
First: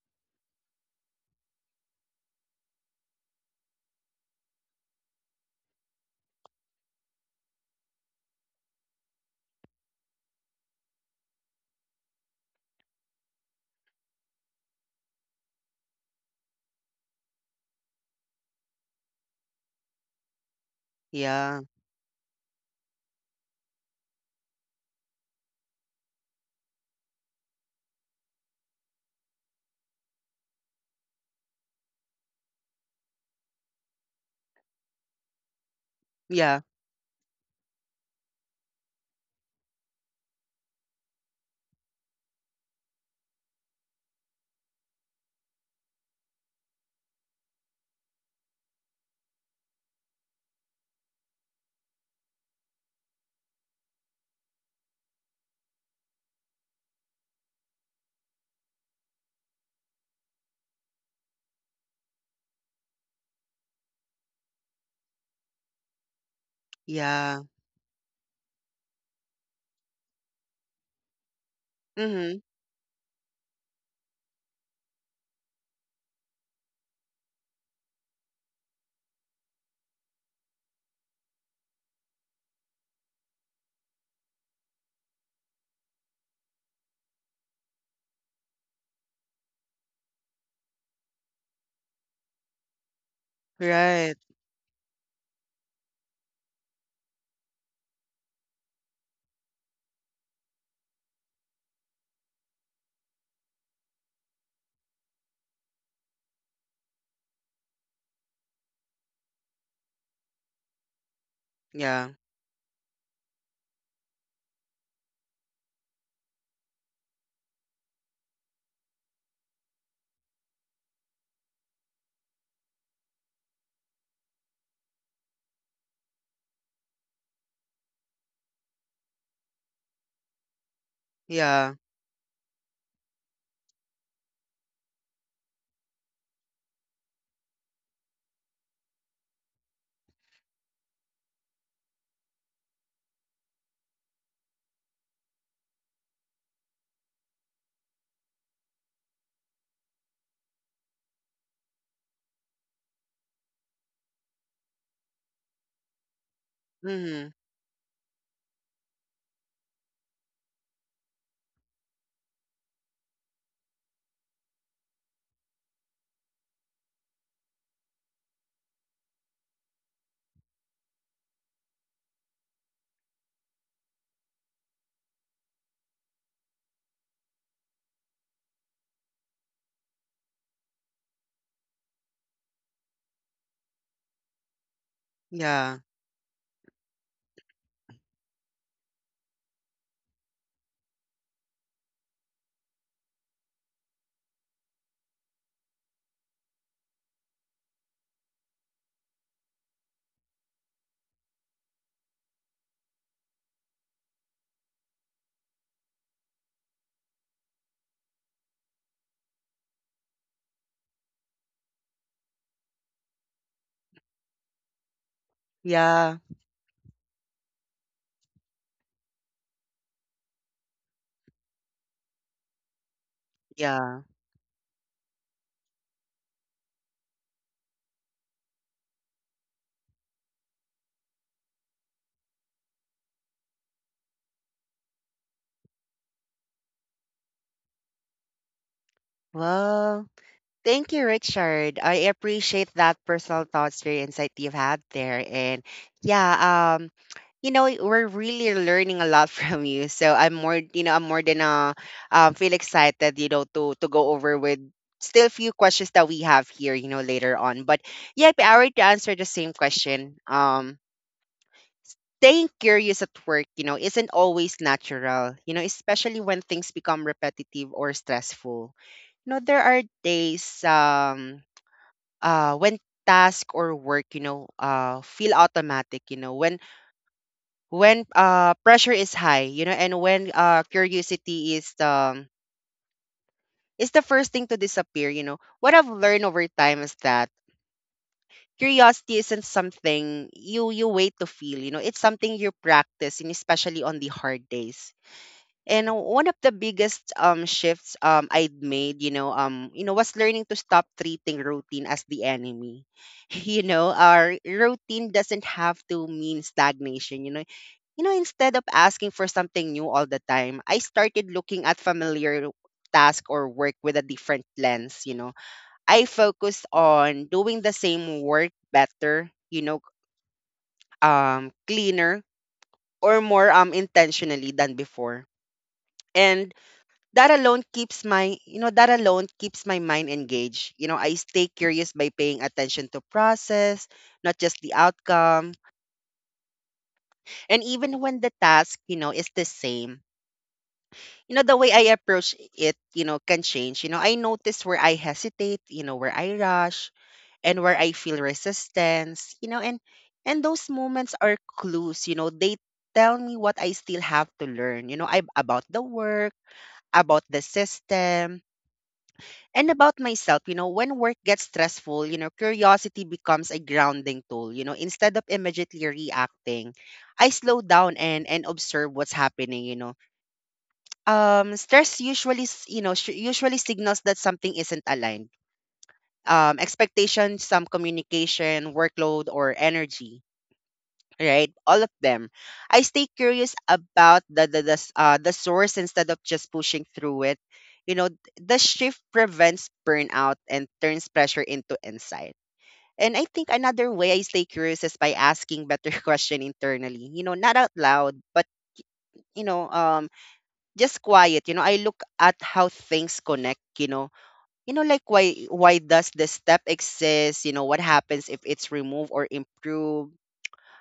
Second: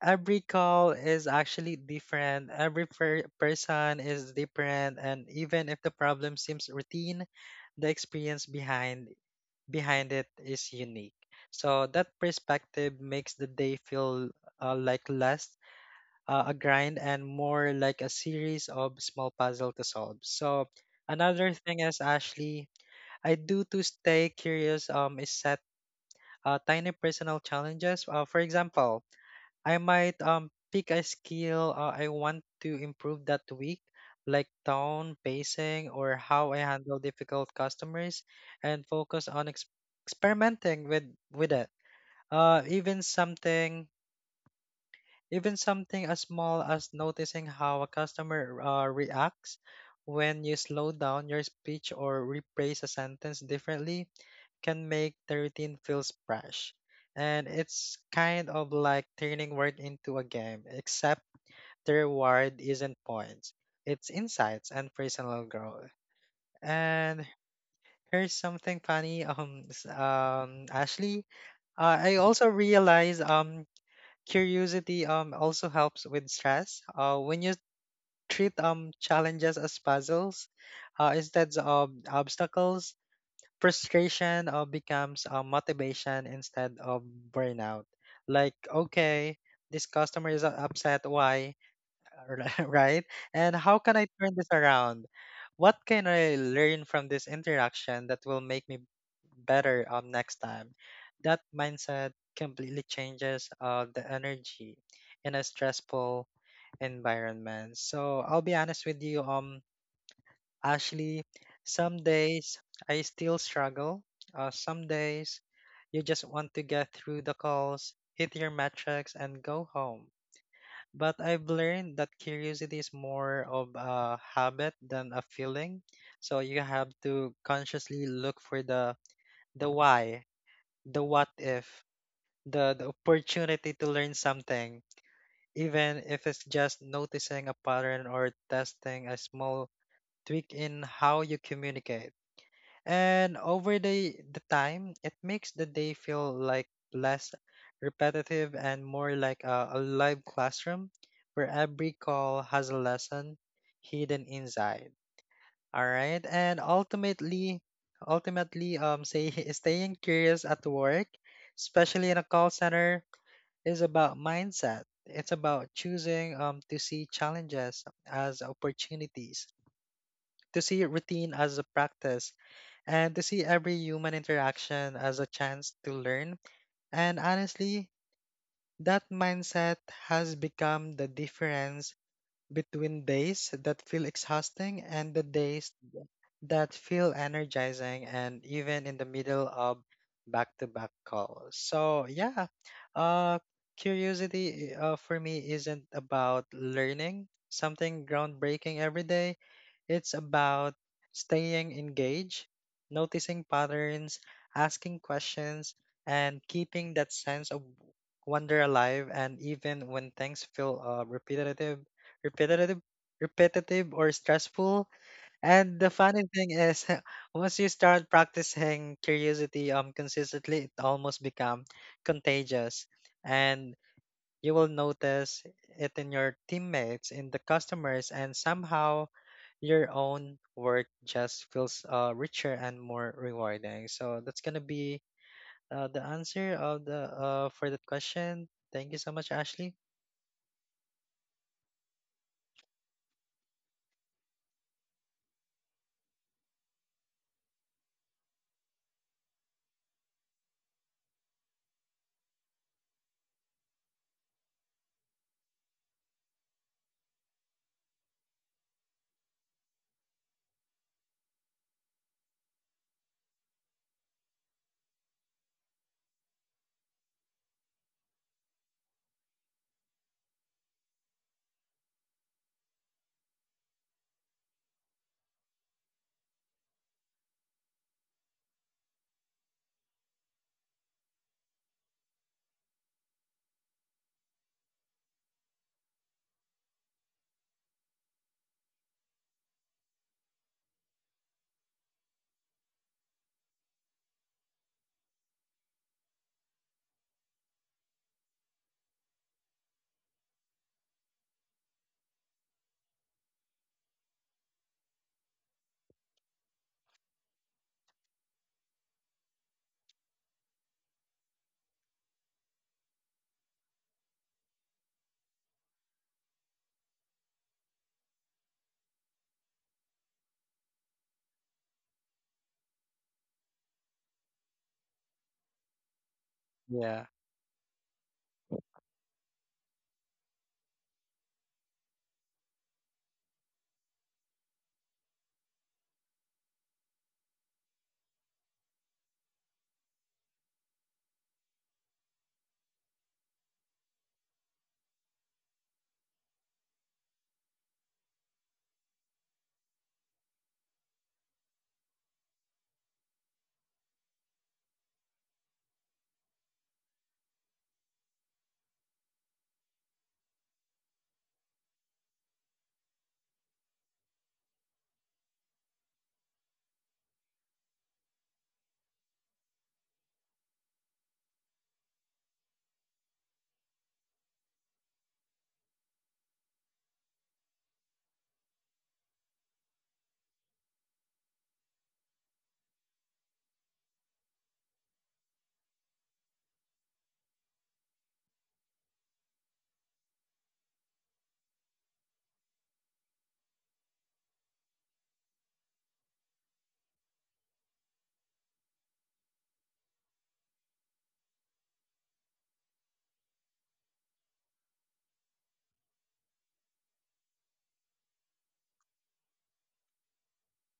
every call is actually different. Person is different and even if the problem seems routine, the experience behind it is unique. So that perspective makes the day feel like less a grind and more like a series of small puzzle to solve. So another Yeah. thing is actually I do to stay curious is set tiny personal challenges. For example, I might pick a skill I want to improve that week like tone, pacing or how Yeah. I handle difficult customers and focus on experimenting with it. Uh even something even something as small as noticing how a customer reacts when you slow down your speech or rephrase a sentence differently can make the routine feel fresh. And it's kind of like turning work into a game, except the reward isn't points, it's insights and personal growth. And Yeah. here's something funny, Ashley. I Mhm. also realized curiosity also helps with stress. When you treat challenges as puzzles instead of obstacles, frustration becomes motivation instead of burnout. Like, okay, this customer is upset. Why? Right? And how can I Right. turn this around? What can I learn from this interaction that will make me better next time? That mindset completely changes the energy in a stressful environment. So I'll be honest with you, Ashley, some Yeah. days I still struggle. Some days you just want to get through the calls, hit your metrics, and go home, but I've learned that curiosity is more of a habit than a feeling. So you have to consciously look for the why, the what Yeah. if, the opportunity to learn something, even if it's just noticing a pattern or testing a small tweak in how you communicate. And over the time, it makes the day feel like less repetitive and more like a live classroom where every call has a lesson hidden inside. All right. And Mhm. ultimately, say staying curious at work, especially in a call center, is about mindset. It's about choosing to see challenges as opportunities, to see routine as a practice, and to see every human interaction as a chance to learn. And honestly, that mindset has become the difference between days that feel exhausting and the days Yeah. that feel energizing, and even in the middle of back to back calls. So, yeah, uh, curiosity for me isn't about learning something groundbreaking every day. It's about staying engaged, noticing patterns, asking questions, and keeping that sense of wonder alive. And even when things feel repetitive, repetitive or stressful. And the Yeah. funny thing is, once you start practicing curiosity consistently, it almost become contagious. And Yeah. you will notice it in your teammates, in the customers, and somehow your own work just feels richer and more rewarding. So that's gonna be the answer of the for that question. Thank you so much, Ashley. Well, thank you, Richard. I appreciate that personal thoughts or insight you've had there. And yeah, you know, we're really learning a lot from you. So I'm more, you know, I'm more than feel excited, you know, to go over with still a few questions that we have here, you know, later on. But yeah, if I were to answer the same question, um, staying curious at work, you know, isn't always natural, you know, especially when things become repetitive or stressful. You know, there are days when task or work, you know, feel automatic, you know, when pressure is high, you know, and when curiosity is the first thing to disappear, you know. What I've learned over time is that curiosity isn't something you wait to feel, you know, it's something you practice and especially on the hard days. And one of the biggest shifts I'd made, you know, was learning to stop treating routine as the enemy. You know, our routine doesn't have to mean stagnation, you know. You know, instead of asking for something new all the time, I started looking at familiar task or work with a different lens, you know. I focused on doing the same work better, you know, cleaner or more intentionally than before. And Yeah, that alone keeps my you know that alone keeps my mind engaged. You know, I stay curious by paying attention to process, not just the outcome. And even when the task, you know, is the same, you know, the way I approach it, you know, can change. You know, I notice where I hesitate, you know, where I rush, and where I feel resistance, you know. And those moments are clues, you know, they tell me what I still have to learn, you know, I about the work, about the system, and about myself, you know. When work gets stressful, you know, curiosity becomes a grounding tool. You know, instead of immediately reacting, I slow down and observe what's happening. You know, stress usually, you know, usually signals that something isn't aligned. Expectation, some communication, workload, or energy, right? All of them. I stay curious about the source instead of just pushing through it. You know, the shift prevents burnout and turns pressure into insight. And I think another way I stay curious is by asking better question internally. You know, not out loud, but you know, um, just quiet. You know, I look at how things connect. Like why does this step exist? You know, what happens if it's removed or improved?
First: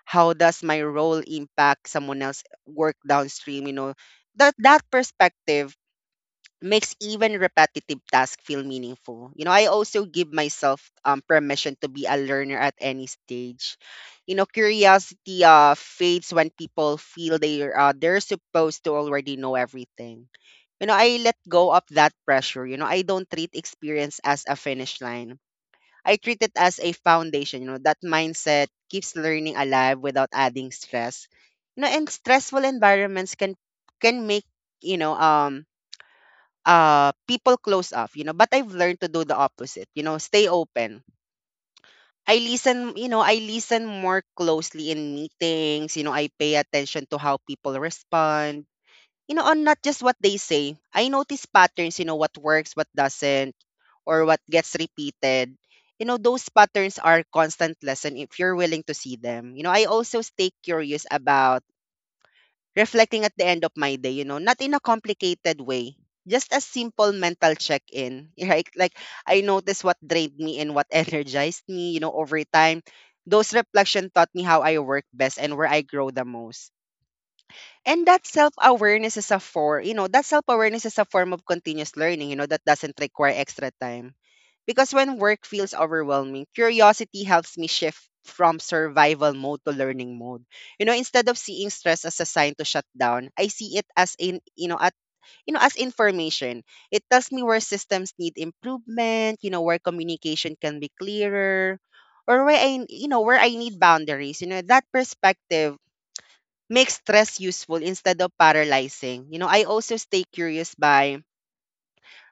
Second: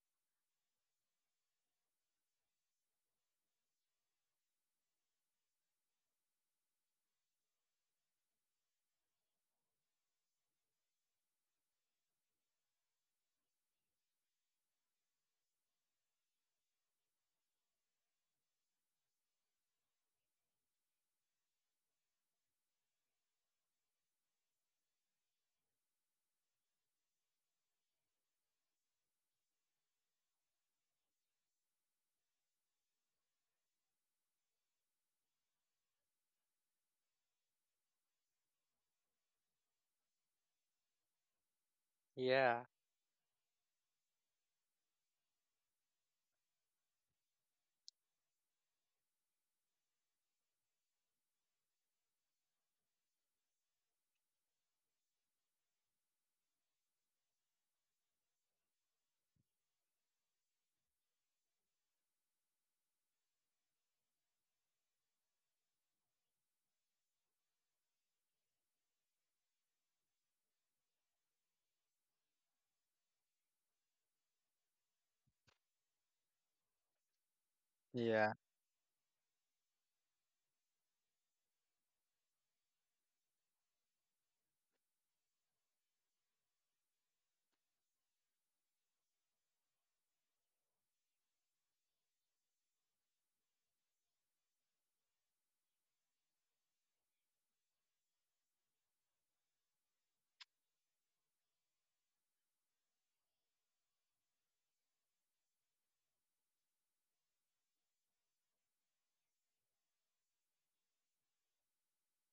How does my role impact someone else work downstream. That perspective makes even repetitive tasks feel meaningful. I also give myself permission to be a learner at any stage. Curiosity fades when people feel they are they're supposed to already know everything. I let go of that pressure. I don't treat experience as a finish line. I treat it as a foundation. You know, that mindset keeps learning alive without adding stress. You know, and stressful environments can make you know um people close off. You know, but I've learned to do the opposite. You know, stay open. I yeah, listen, you know, I listen more closely in meetings. You know, I pay attention to how people respond, on not just what they say. I notice patterns, you know, what works, what doesn't, or what gets repeated. You know, those patterns are constant lesson if you're willing to see them. You know, I also stay curious about reflecting at the end of my day, you know, not in a complicated way. Just a simple mental check-in, right? Like I notice what drained me and what energized me, you know, over time. Those reflection taught me how I work best and where I grow the most, and that yeah, self-awareness is a form you know that self-awareness is a form of continuous learning. That doesn't require extra time, because when work feels overwhelming, curiosity helps me shift from survival mode to learning mode. Instead of seeing stress as a sign to shut down, I see it as in you know at you know as information. It tells me where systems need improvement, where communication can be clearer, or where I, where I need boundaries. That perspective make stress useful instead of paralyzing. You know, I also stay curious by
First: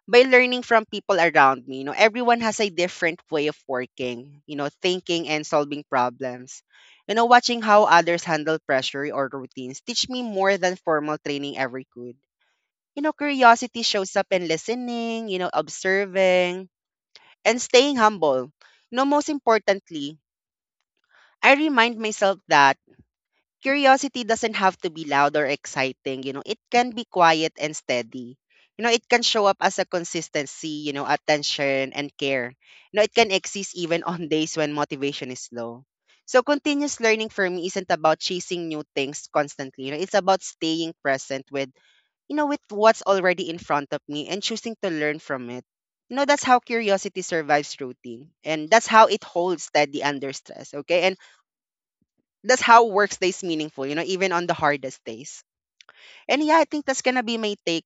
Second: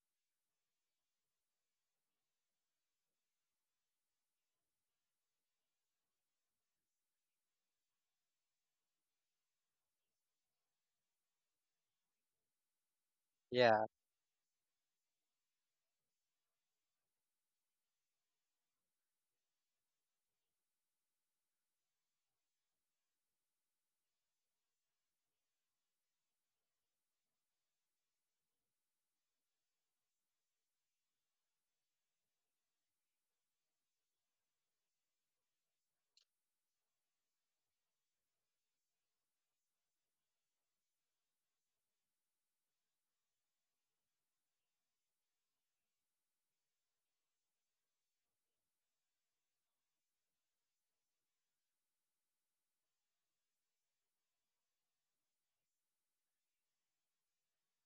learning from people around me. You know, everyone has a different way of working, you know, thinking and solving problems. You know, watching how others handle pressure or routines teach me more than formal training ever could. You know, curiosity yeah. shows up in listening, you know, observing and staying humble. You know, most importantly, I remind myself that curiosity doesn't have to be loud or exciting, you know. It can be quiet and steady. You know, it can show up as a consistency, you know, attention and care. You know, it can exist even on days when motivation is low. So continuous learning for me isn't about chasing new things constantly. You know, it's about staying present with, you know, with what's already in front of me and choosing to learn from it. You know, that's how curiosity survives routine. And that's how it holds steady under stress. Okay. And that's how work stays meaningful, you know, even on the hardest days. And yeah, I think that's gonna be my take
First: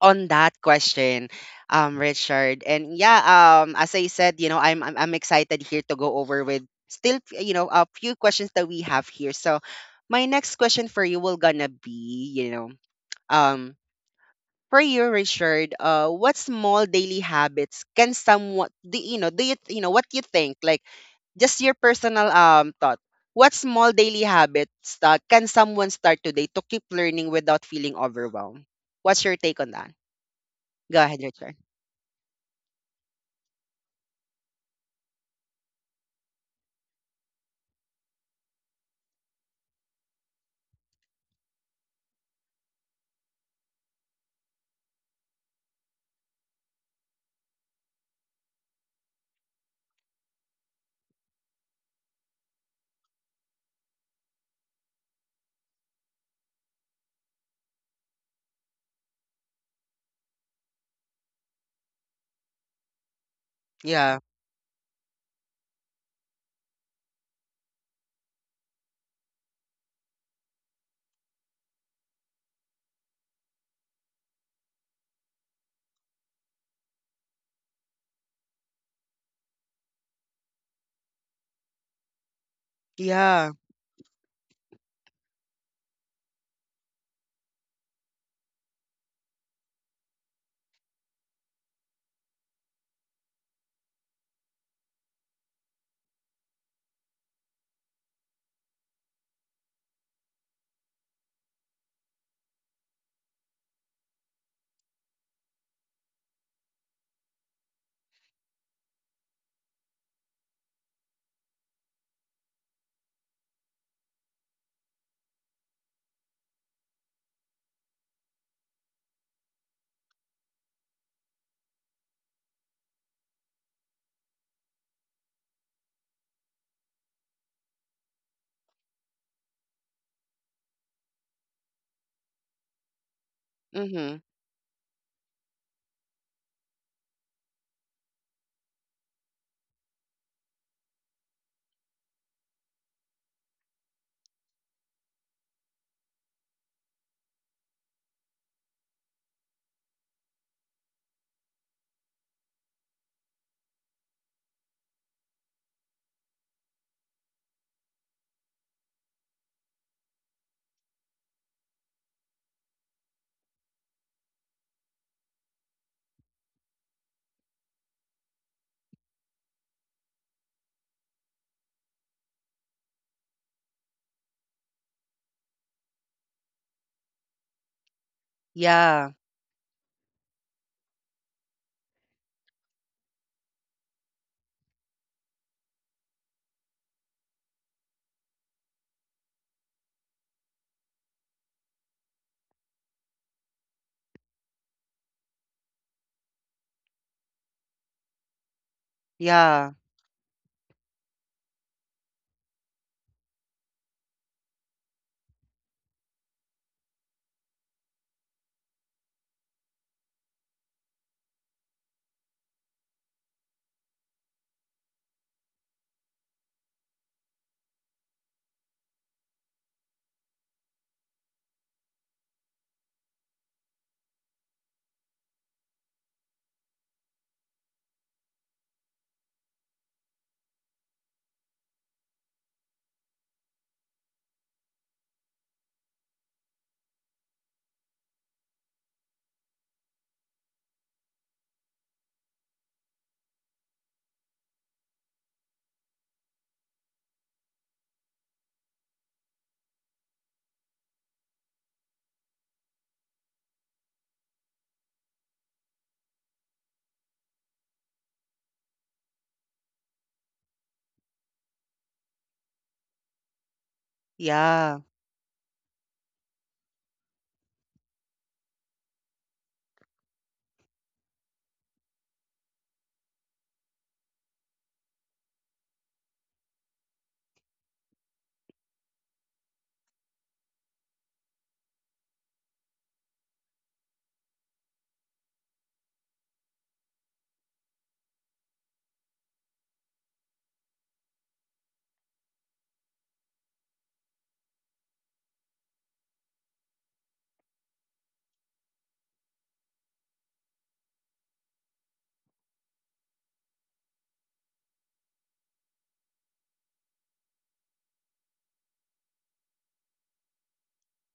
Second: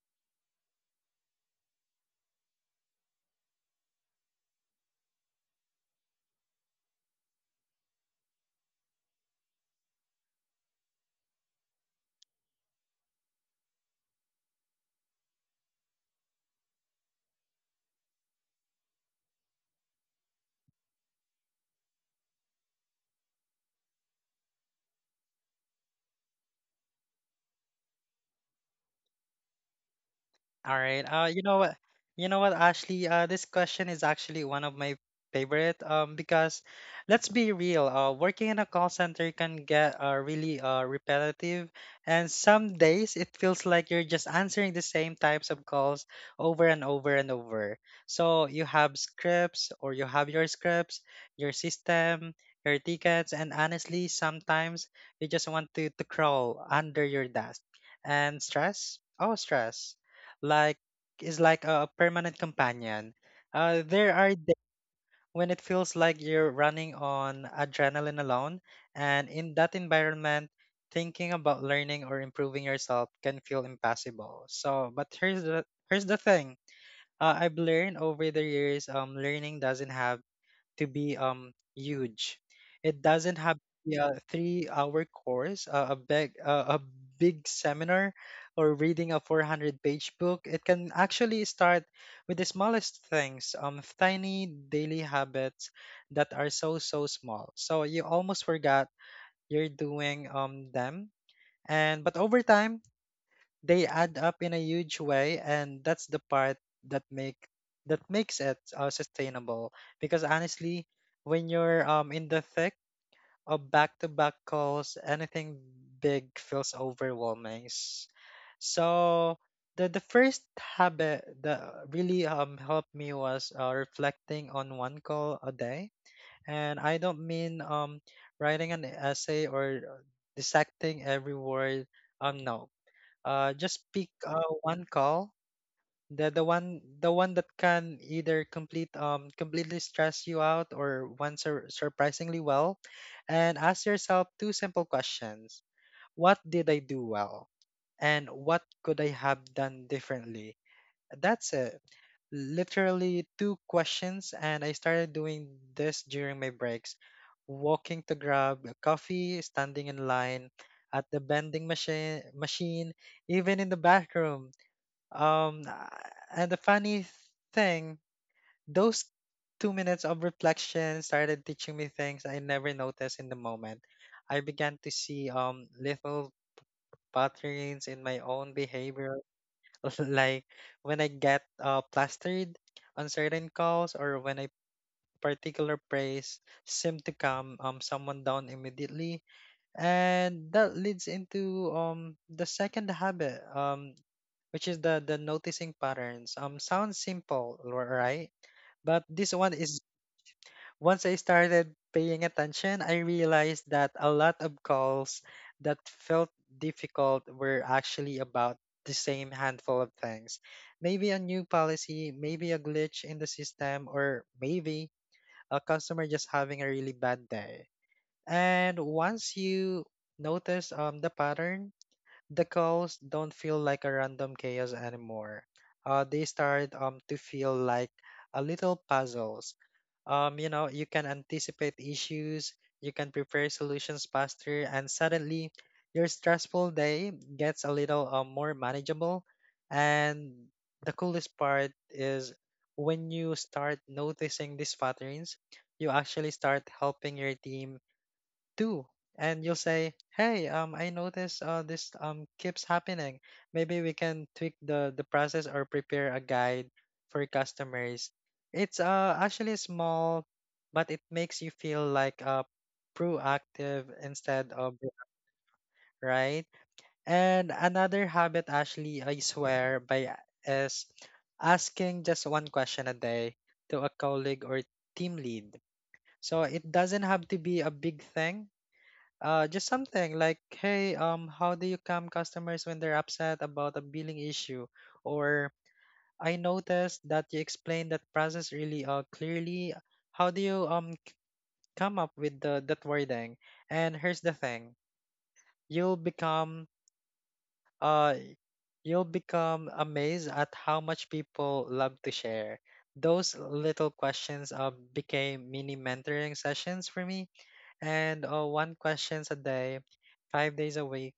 on that question, Richard. And yeah, as I said, you know, I'm excited here to go over with still, you know, a few questions that we have here. So my next question for you will gonna be, you know, um, for you, Richard, what small daily habits can someone do? You know, do you you know what do you think like? Just your personal thought. What small daily habits can someone start today to keep learning without feeling overwhelmed? What's your take on that? All Go right. ahead, Richard. You know what, Ashley? This question is actually one of my favorite. Because let's be real. Working in a call center can get really repetitive, and some days it feels like you're just answering the same types of calls over and over and over. So you have scripts, or you have your scripts, your system, your tickets, and honestly, sometimes you just want to crawl under your desk and stress. Oh, stress like is like a permanent companion. There Yeah. are days when it feels like you're running on adrenaline alone, and in that environment, thinking about learning or improving yourself can feel impossible. So, but here's the thing. I've learned over the years, learning doesn't have to be huge. It doesn't Yeah. have to be a three-hour course, a big seminar, or reading a 400-page book. It can actually start with the smallest things, tiny daily habits that are so small. So you almost forgot you're doing them, and but over time they add up in a huge way, and that's the part that make that makes it sustainable, because honestly when you're in the thick of back-to-back calls, anything big feels overwhelming. So the first habit that really helped me was reflecting on one call a day. And I don't mean writing an essay or dissecting every word. No, just pick Mhm. One call, the one that can either completely stress you out, or one surprisingly well, and ask yourself two simple questions: What did I do well, and what could I have done differently? That's it. Literally two questions. And I started doing this during my breaks. Walking to grab a coffee, standing in line at the vending machine, even in the bathroom. And the funny thing, those 2 minutes of reflection started teaching me things I never noticed in the moment. I began to see little patterns in my own Yeah. behavior like when I get plastered on certain calls, or when a particular praise seem to calm someone down immediately. And that leads into the second habit, which is the noticing patterns. Sounds simple, right? But this one Yeah. is, once I started paying attention, I realized that a lot of calls that felt difficult were actually about the same handful of things. Maybe a new policy, maybe a glitch in the system, or maybe a customer just having a really bad day. And once you notice the pattern, the calls don't feel like a random chaos anymore. They start to feel like a little puzzles. You know, you can anticipate issues, you can prepare solutions faster, and suddenly your stressful day gets a little more manageable. And the coolest part is, when you start noticing these patterns, you actually start helping your team do. And you'll say, hey, I noticed this keeps happening, maybe we can tweak the process or prepare a guide for customers. It's actually small, but it makes you feel like proactive instead of, Yeah. right? And another habit actually I swear by is asking just one question a day, to a colleague or team lead. So it doesn't have to be a big thing, just something like, hey, how do you calm customers when they're upset about a billing issue? Or, I noticed that you explained that process really clearly. How do you come up with the that wording? And here's the thing, you'll become uh you'll become amazed at how much people love to share. Those little questions became mini mentoring sessions for me, and one questions a day, 5 days a week.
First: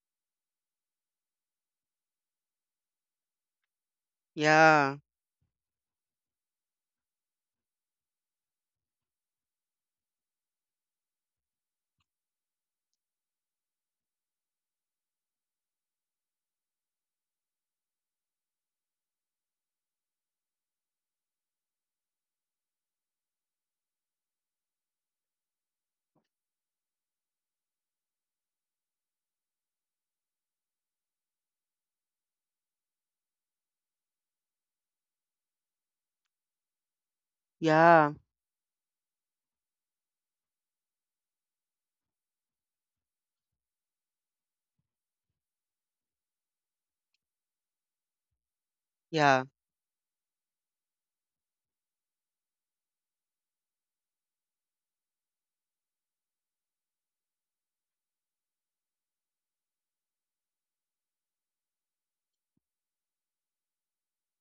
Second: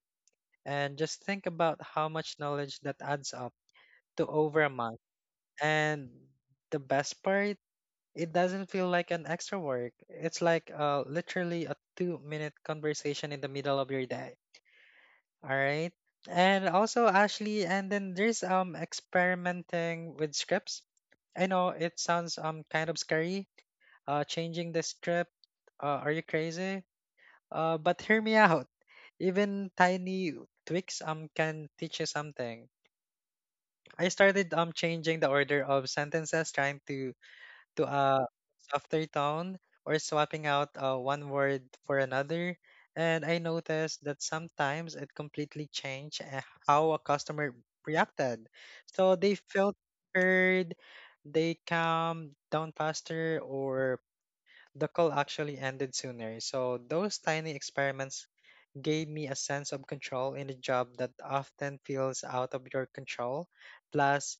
And just think about how much knowledge that adds up to over a month. Yeah. And the best part, it doesn't feel like an extra work. It's like literally a 2 minute conversation in the middle of your day. All right. And also, Ashley, and then there's experimenting with scripts. I know it sounds kind of scary, changing the script. Are you crazy? But hear me out. Even tiny tweaks can teach you something. I started changing the order of sentences, trying to to Yeah. uh softer tone, or swapping out one word for another. And I noticed that sometimes it completely changed how a customer reacted. So they Yeah. felt heard, they calmed down faster, or the call actually ended sooner. So those tiny experiments gave me a sense of control in a job that often feels out of your control. Plus,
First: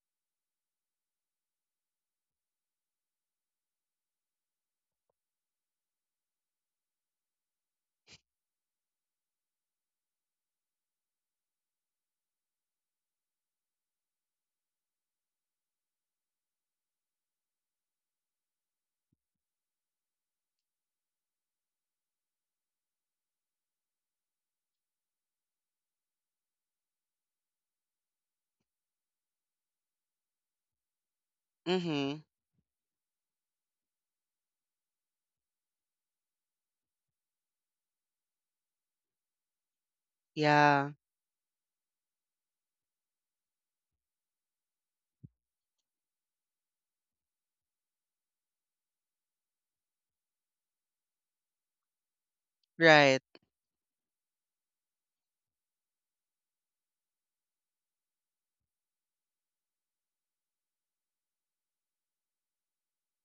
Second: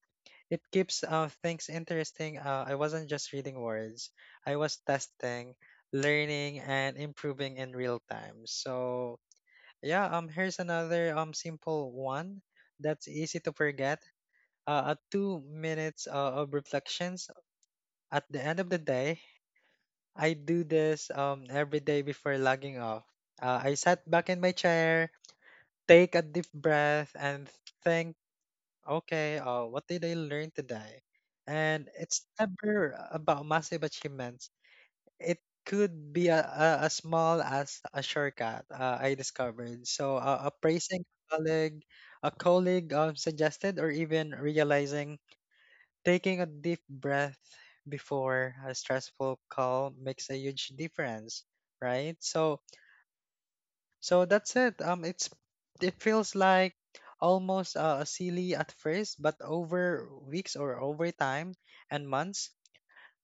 it keeps things interesting. I wasn't just reading words, I was testing, learning, and improving in real time. So, yeah, here's another simple one that's easy to forget. 2 minutes of reflections at the end of the day. I do this every day before logging off. I sat back in my chair, take a deep breath, and think, okay, what did I learn today? And Mhm. it's never about massive achievements. It could be a small as a shortcut I discovered. So Yeah. appraising a colleague suggested, or even realizing taking a deep breath before a stressful call makes a huge difference, right? So Right. so that's it. It's, it feels like almost silly at first, but over weeks or over time and months,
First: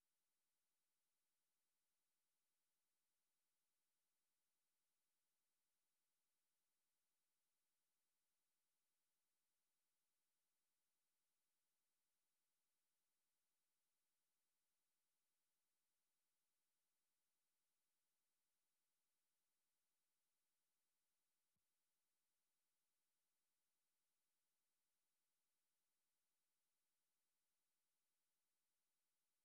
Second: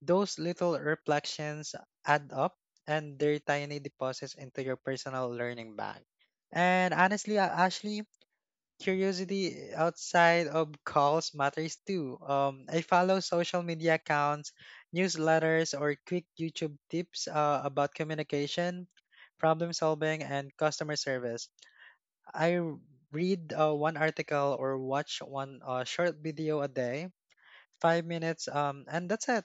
those little reflections add up, and they're tiny deposits into your personal learning bag. And honestly, Ashley, curiosity outside of calls matters too. I follow social media accounts, newsletters, or quick YouTube tips about communication, problem solving, and customer service. I read one article or watch one short video a day, 5 minutes, and that's it.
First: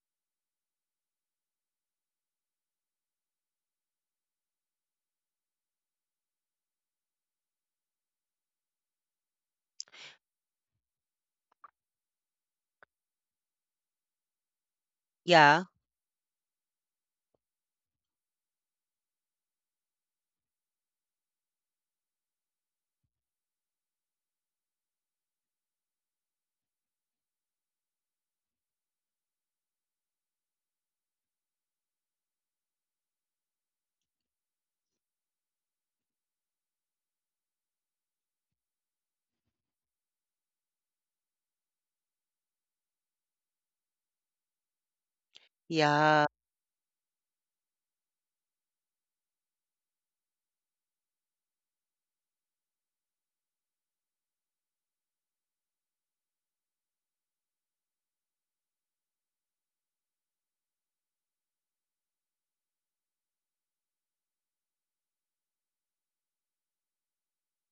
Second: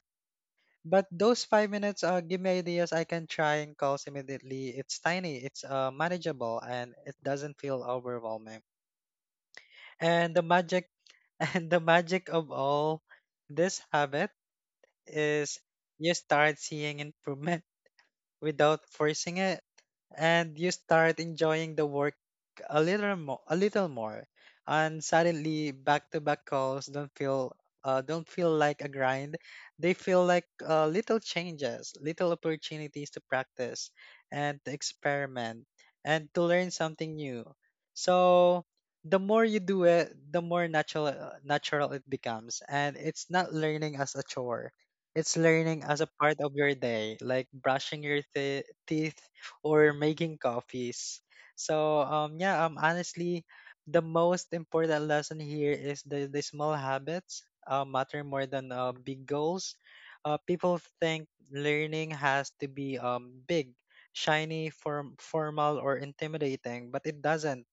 But those 5 minutes give me ideas I can try and cause immediately. It's tiny, it's manageable, and it doesn't feel overwhelming. And the magic and the magic of all this habit is, Yeah. you start seeing improvement without forcing it, and you start enjoying the work a little more, and suddenly back to back calls don't feel like a grind. They feel like little changes, little opportunities to practice, and to experiment, and to learn something new. So the more you do it, the more natural it becomes, and it's not learning as a chore, it's learning as a Yeah. part of your day, like brushing your teeth or making coffees. So um, yeah, um, honestly, the most important lesson here is the small habits matter more than big goals. People think learning has to be big, shiny, formal, or intimidating, but it doesn't.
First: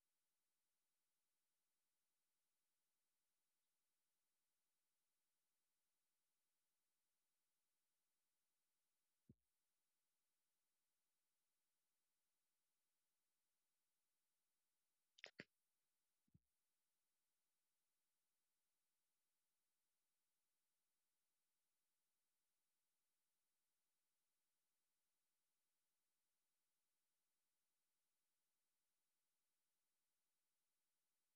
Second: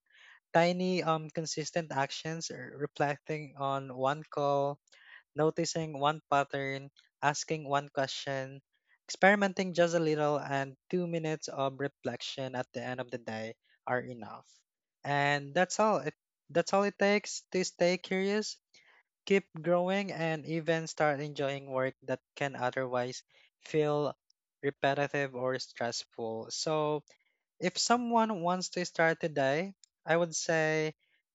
Tiny consistent actions, reflecting on one call, noticing one pattern, asking one question, experimenting just a little, and 2 minutes of reflection at the end of the day are enough. And that's all. That's all it takes to stay curious, keep growing, and even start enjoying work that can otherwise feel repetitive or stressful. So, if someone wants to start today, I would say,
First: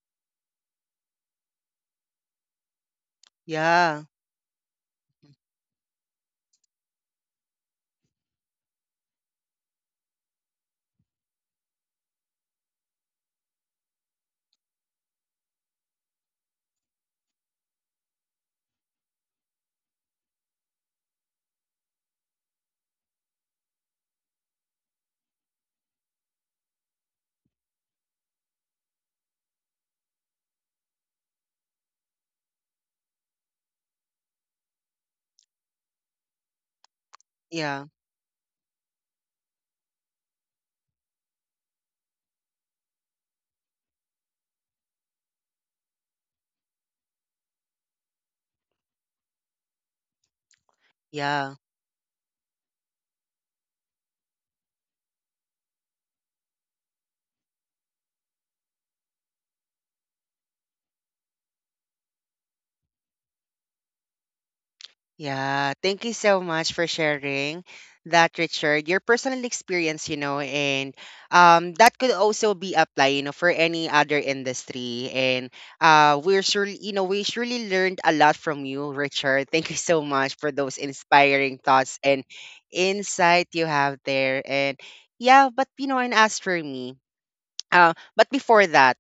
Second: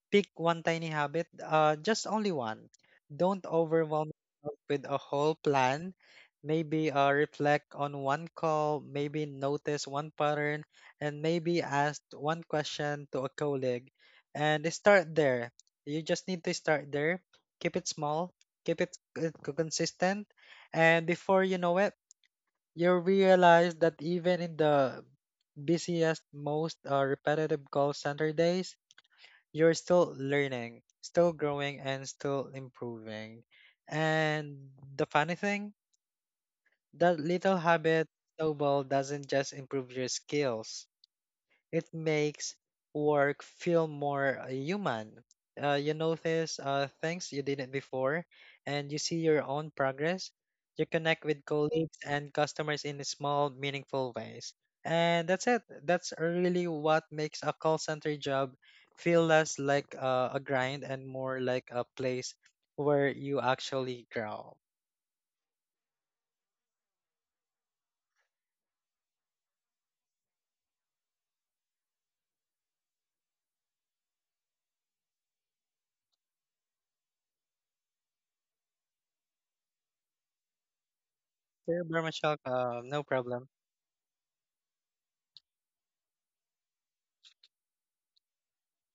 pick one tiny habit, just only one. Don't Yeah. overwhelm yourself with a whole plan. Maybe reflect on one call, maybe notice one pattern, and maybe ask one question to a colleague. And start there. You just need to start there. Keep it small, keep it consistent, and before you know it, you realize that even in the busiest, most repetitive call center days, you're still learning, still growing, and still improving. And the funny thing, that little Yeah. habit snowball doesn't just improve your skills, it makes work feel more human. You notice things you didn't before, and you see your own progress. You connect with Yeah. colleagues and customers in small, meaningful ways. And that's it. That's really what makes a call center job feel less like a grind and more like a place where you actually grow. Yeah, thank you so much for sharing that, Richard. Your personal experience, you know, and that could also be applied, you know, for any other industry. And we're surely, you know, we surely learned a lot from you, Richard. Thank you so much for those inspiring Sure, thoughts and Barmashal, no insight problem. you have there. And yeah, but you know, and as for me, but before that,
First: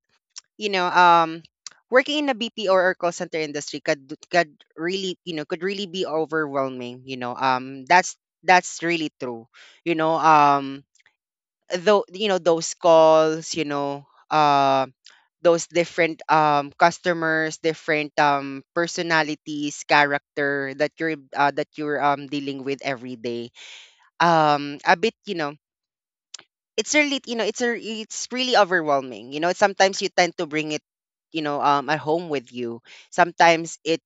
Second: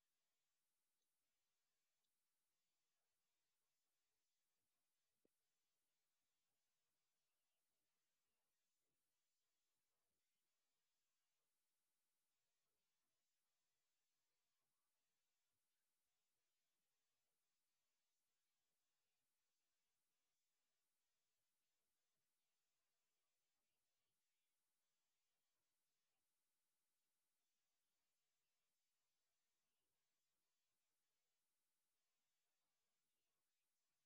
you know, working in a BPO or call center industry could really, you know, could really be overwhelming. You know, that's really true. You know, though you know those calls, you know, those different customers, different personalities, character that you're dealing with every day. A bit, you know, it's really, you know, it's really overwhelming. You know, sometimes you tend to bring it, you know, at home with you. Sometimes it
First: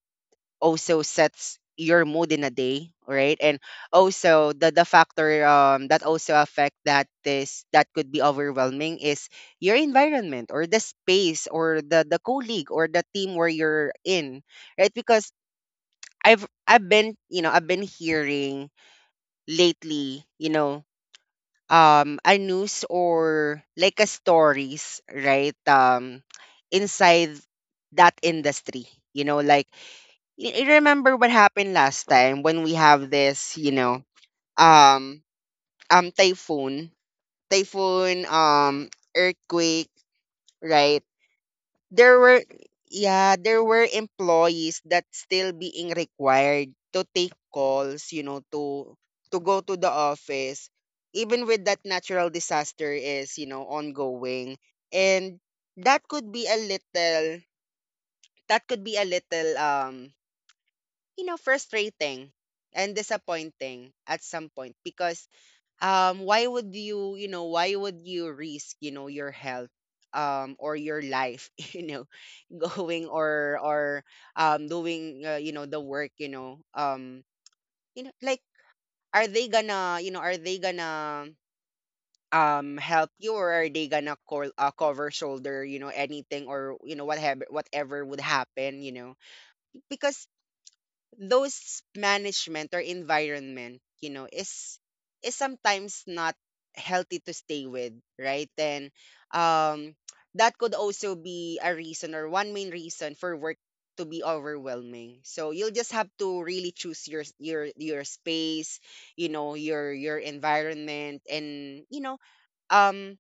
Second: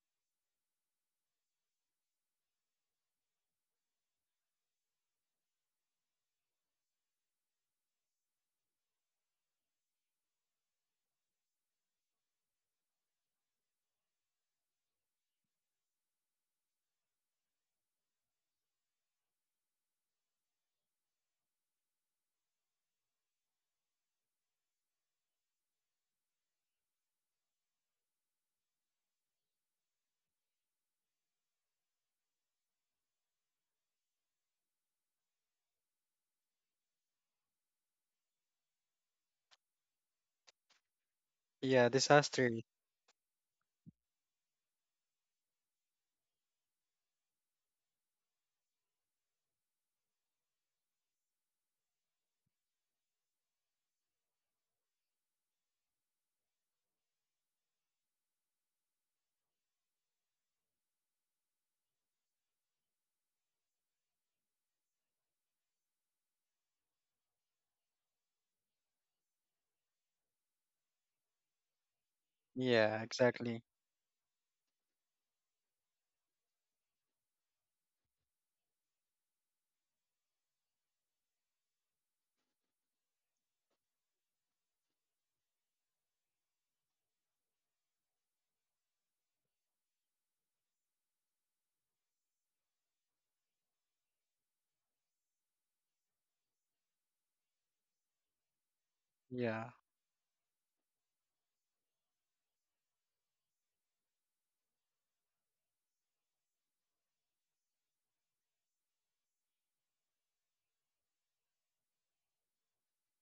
also sets your mood in a day, right? And also the factor that also affect that could be overwhelming is your environment, or the space, or the colleague or the team where you're in, right? Because I've been, you know, I've been hearing lately, you know, a news or like a stories, right? Inside that industry, you know, like you remember what happened last time when we have this, you know, um typhoon, typhoon um earthquake, right? Yeah, There were disaster. yeah there were employees that still being required to take calls, you know, to go to the office even with that natural disaster is, you know, ongoing. And that could be a little, that could be a little um you know, frustrating and disappointing at some point. Because why would you, you know, why would you risk, you know, your health, or your life, you know, Yeah, going or exactly. Doing, you know, the work, you know, you know, like are they gonna help you, or are they gonna call, cover shoulder, you know, anything, or, you know, whatever would happen, you know? Because those management or environment, you know, is sometimes not healthy to stay with, right? And Yeah, um that could also be a reason or one main reason for work to be overwhelming. So you'll just have to really choose your space, you know, your environment, and, you know, um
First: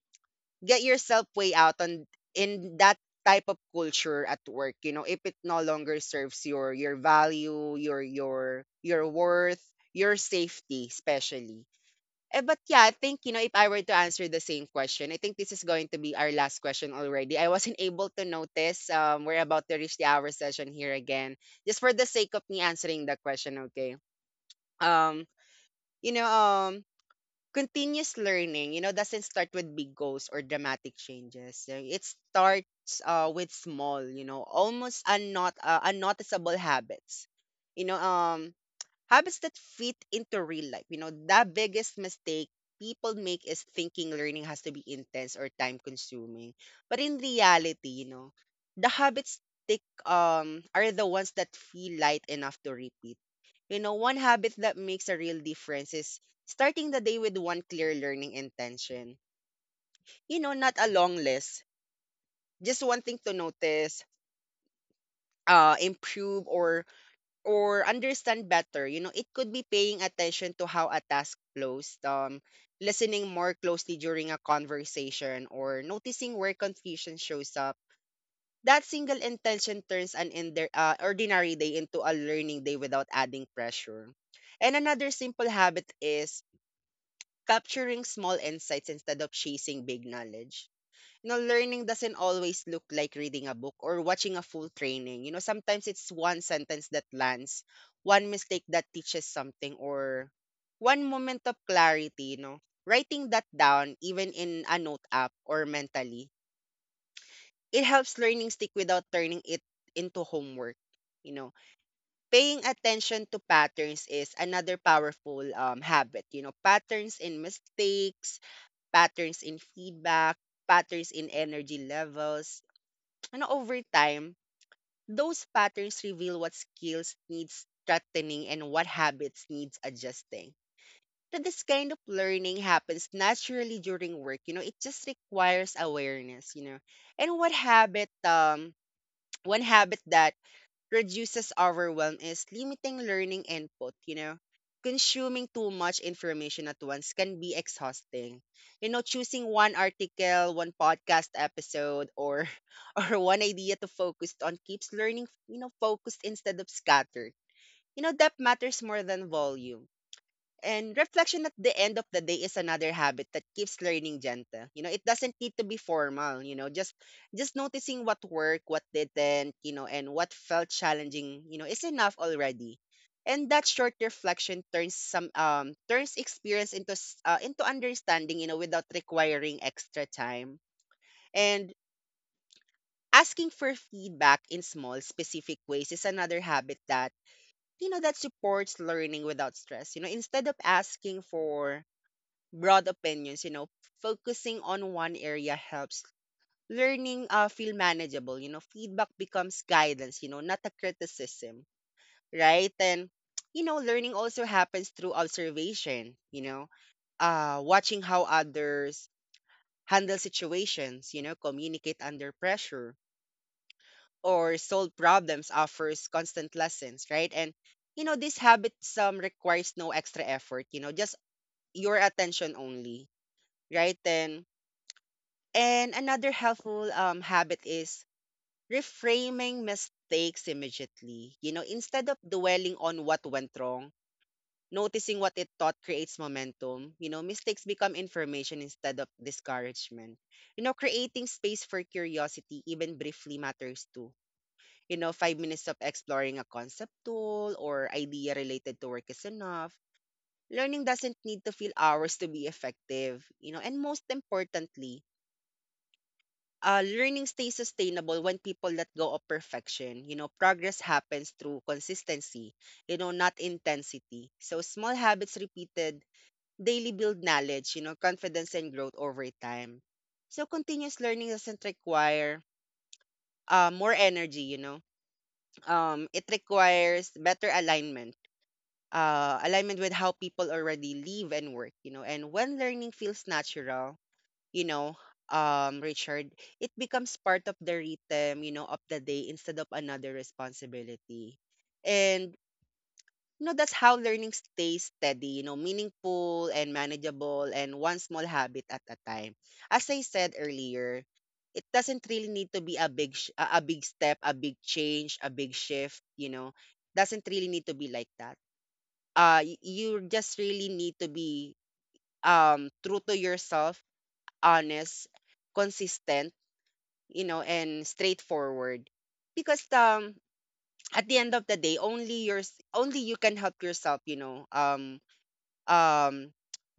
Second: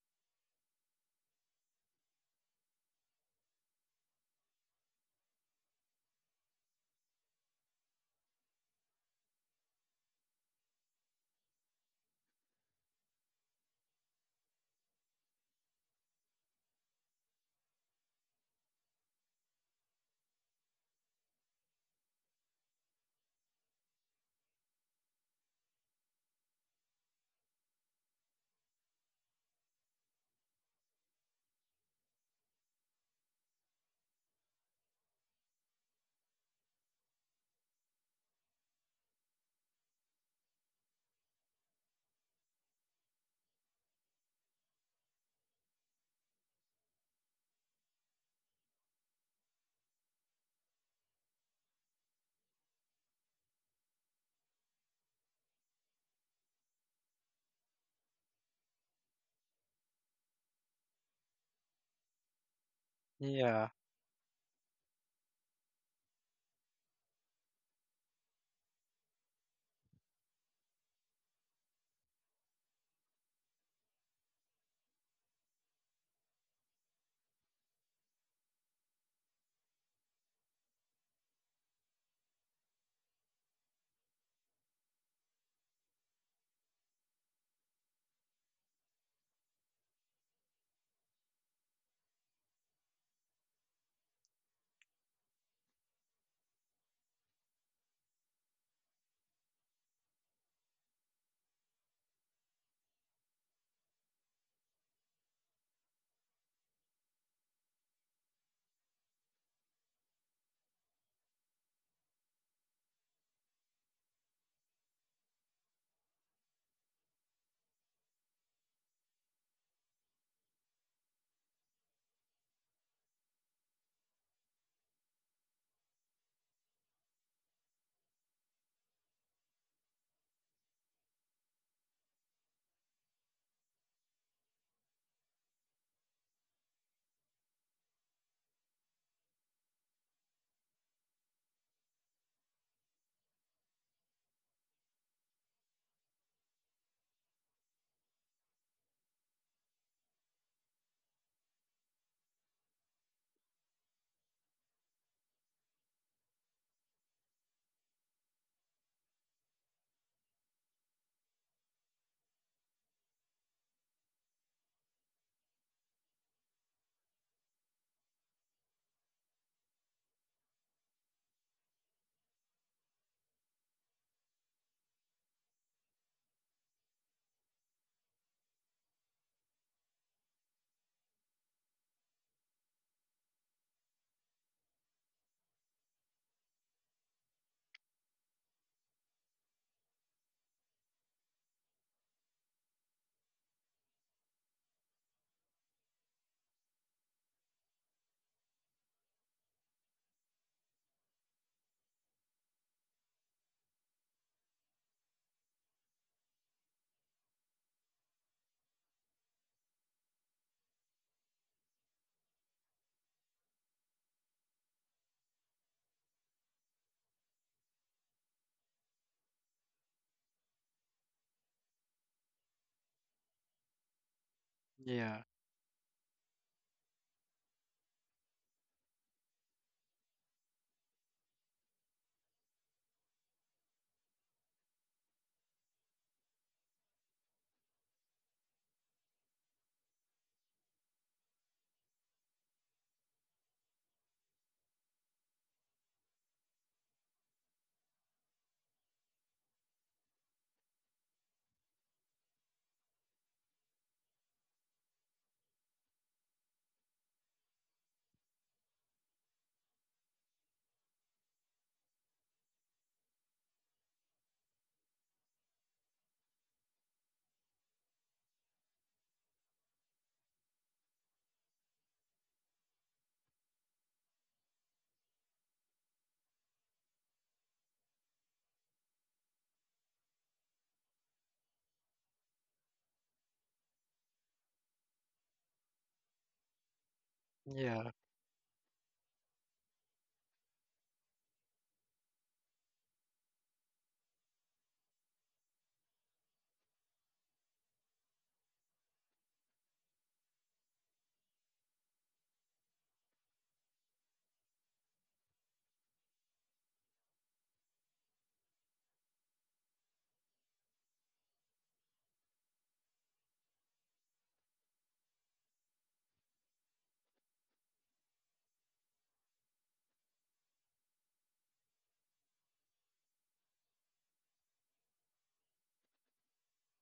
get yourself way out on in that type of culture at work, you know, if it no longer serves your value, your worth, your safety especially. Eh, but yeah, I think, you know, if I were to answer the same question, I think this is going to be our last question already. I wasn't able to notice we're about to reach the hour session here again. Just for the sake of me answering the question, okay, um you know, continuous learning, you know, doesn't start with big goals or dramatic changes. It starts with small, you know, almost unnoticeable habits. You know, habits that fit into real life. You know, the biggest mistake people make is thinking learning has to be intense or time consuming. But in reality, you know, the habits stick, are the ones that feel light enough to repeat. You know, one habit that makes a real difference is starting the day with one clear learning intention. You know, not a long list, just one thing to yeah, notice, improve, or understand better. You know, it could be paying attention to how a task flows, listening more closely during a conversation, or noticing where confusion shows up. That single intention turns an ordinary day into a learning day without adding pressure. And another simple habit is capturing small insights instead of chasing big knowledge. You know, learning doesn't always look like reading a book or watching a full training. You know, sometimes it's one sentence that lands, one mistake that teaches something, or one moment of clarity, you know. Writing that down, even in a note app or mentally, it helps learning stick without turning it into homework. You know, paying attention to patterns is another powerful habit. You know, patterns in mistakes, patterns in feedback, patterns in energy levels. And over time, those patterns reveal what skills needs strengthening and what habits needs adjusting. So this kind of learning happens naturally during work. You know, it just requires awareness, you know. And what habit one habit that reduces overwhelm is limiting learning input, you know. Consuming too much information at once can be exhausting. Choosing one article, one podcast episode, or or one idea to focus on keeps learning, focused instead of scattered. Depth matters more than volume and reflection at the end of the day is another habit that keeps learning gentle. It doesn't need to be formal, just noticing what worked, what didn't, and what felt challenging, is enough already. And that short reflection turns experience into understanding, without requiring extra time. And asking for feedback in small specific ways is another habit that that supports learning without stress. Instead of asking for broad opinions, focusing on one area helps learning feel manageable. Feedback becomes guidance, not a criticism, right? And, learning also happens through observation, watching how others handle situations, communicate under pressure or solve problems offers constant lessons, right? And, this habit requires no extra effort, just your attention only, right? And yeah. And another helpful habit is reframing mistakes immediately. Instead of dwelling on what went wrong, noticing what it taught creates momentum. Mistakes become information instead of discouragement. Creating space for curiosity, even briefly, matters too. 5 minutes of exploring a concept tool or idea related to work is enough. Learning doesn't need to feel hours to be effective. And most importantly, learning stays sustainable when people let go of perfection. Progress happens through consistency, not intensity. So small habits repeated daily build knowledge, confidence and growth over time. So continuous learning doesn't require more energy. It requires better alignment. Alignment with how people already live and work, and when learning feels natural, you know, Richard, it becomes part of the Yeah. rhythm, of the day instead of another responsibility. And, that's how learning stays steady, meaningful and manageable and one small habit at a time. As I said earlier, it doesn't really need to be a big step, a big change, a big shift. Doesn't really need to be like that. You just really need to be true to yourself, honest, consistent, and straightforward. Because at the end of the day, only you can help yourself, um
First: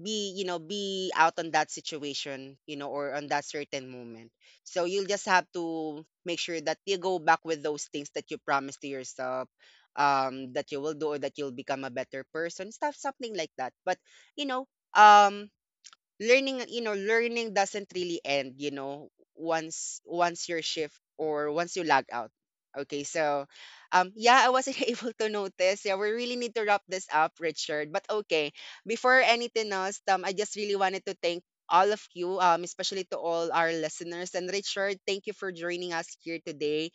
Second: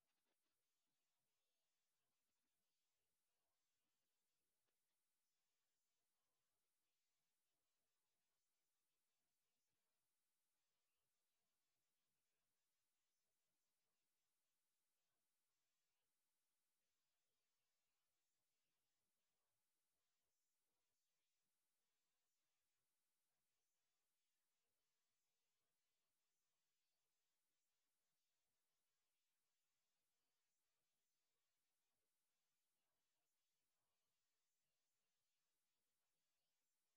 be, be out on that situation, or on that certain moment. So you'll just have to make sure that you go back with those things that you promised to yourself that you will do or that you'll become a better person stuff something like that but you know um learning doesn't really end once your shift or once you log out. Okay. So yeah, I wasn't able to notice. Yeah, we really need to wrap this up, Richard, but okay. Before anything else, I just really wanted to thank all of you, especially to all our listeners. And Richard, thank you for joining us here today.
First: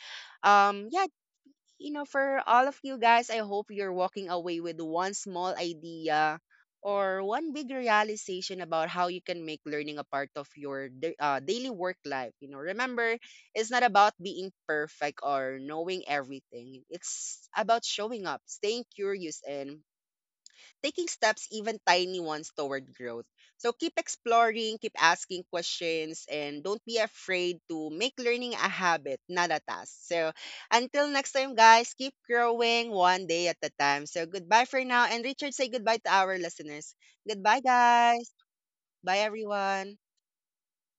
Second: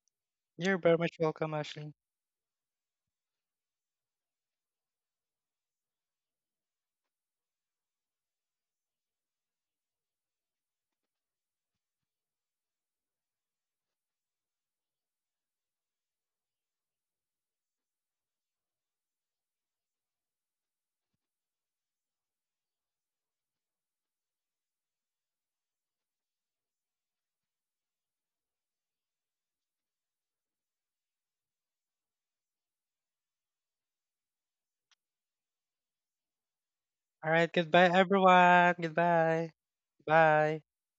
You're very yeah. much welcome, you Ashley. know, for all of you guys, I hope you're walking away with one small idea or one big realization about how you can make learning a part of your daily work life. Remember, it's not about being perfect or knowing everything. It's about showing up, staying curious, and taking steps, even tiny ones, toward growth. So keep exploring, keep asking questions, and don't be afraid to make learning a habit, not a task. So until next time, guys, keep growing one day at a time. So goodbye for now. And Richard, say goodbye to our listeners. All right. Goodbye, Goodbye, guys. everyone. Bye, Goodbye. everyone. Bye.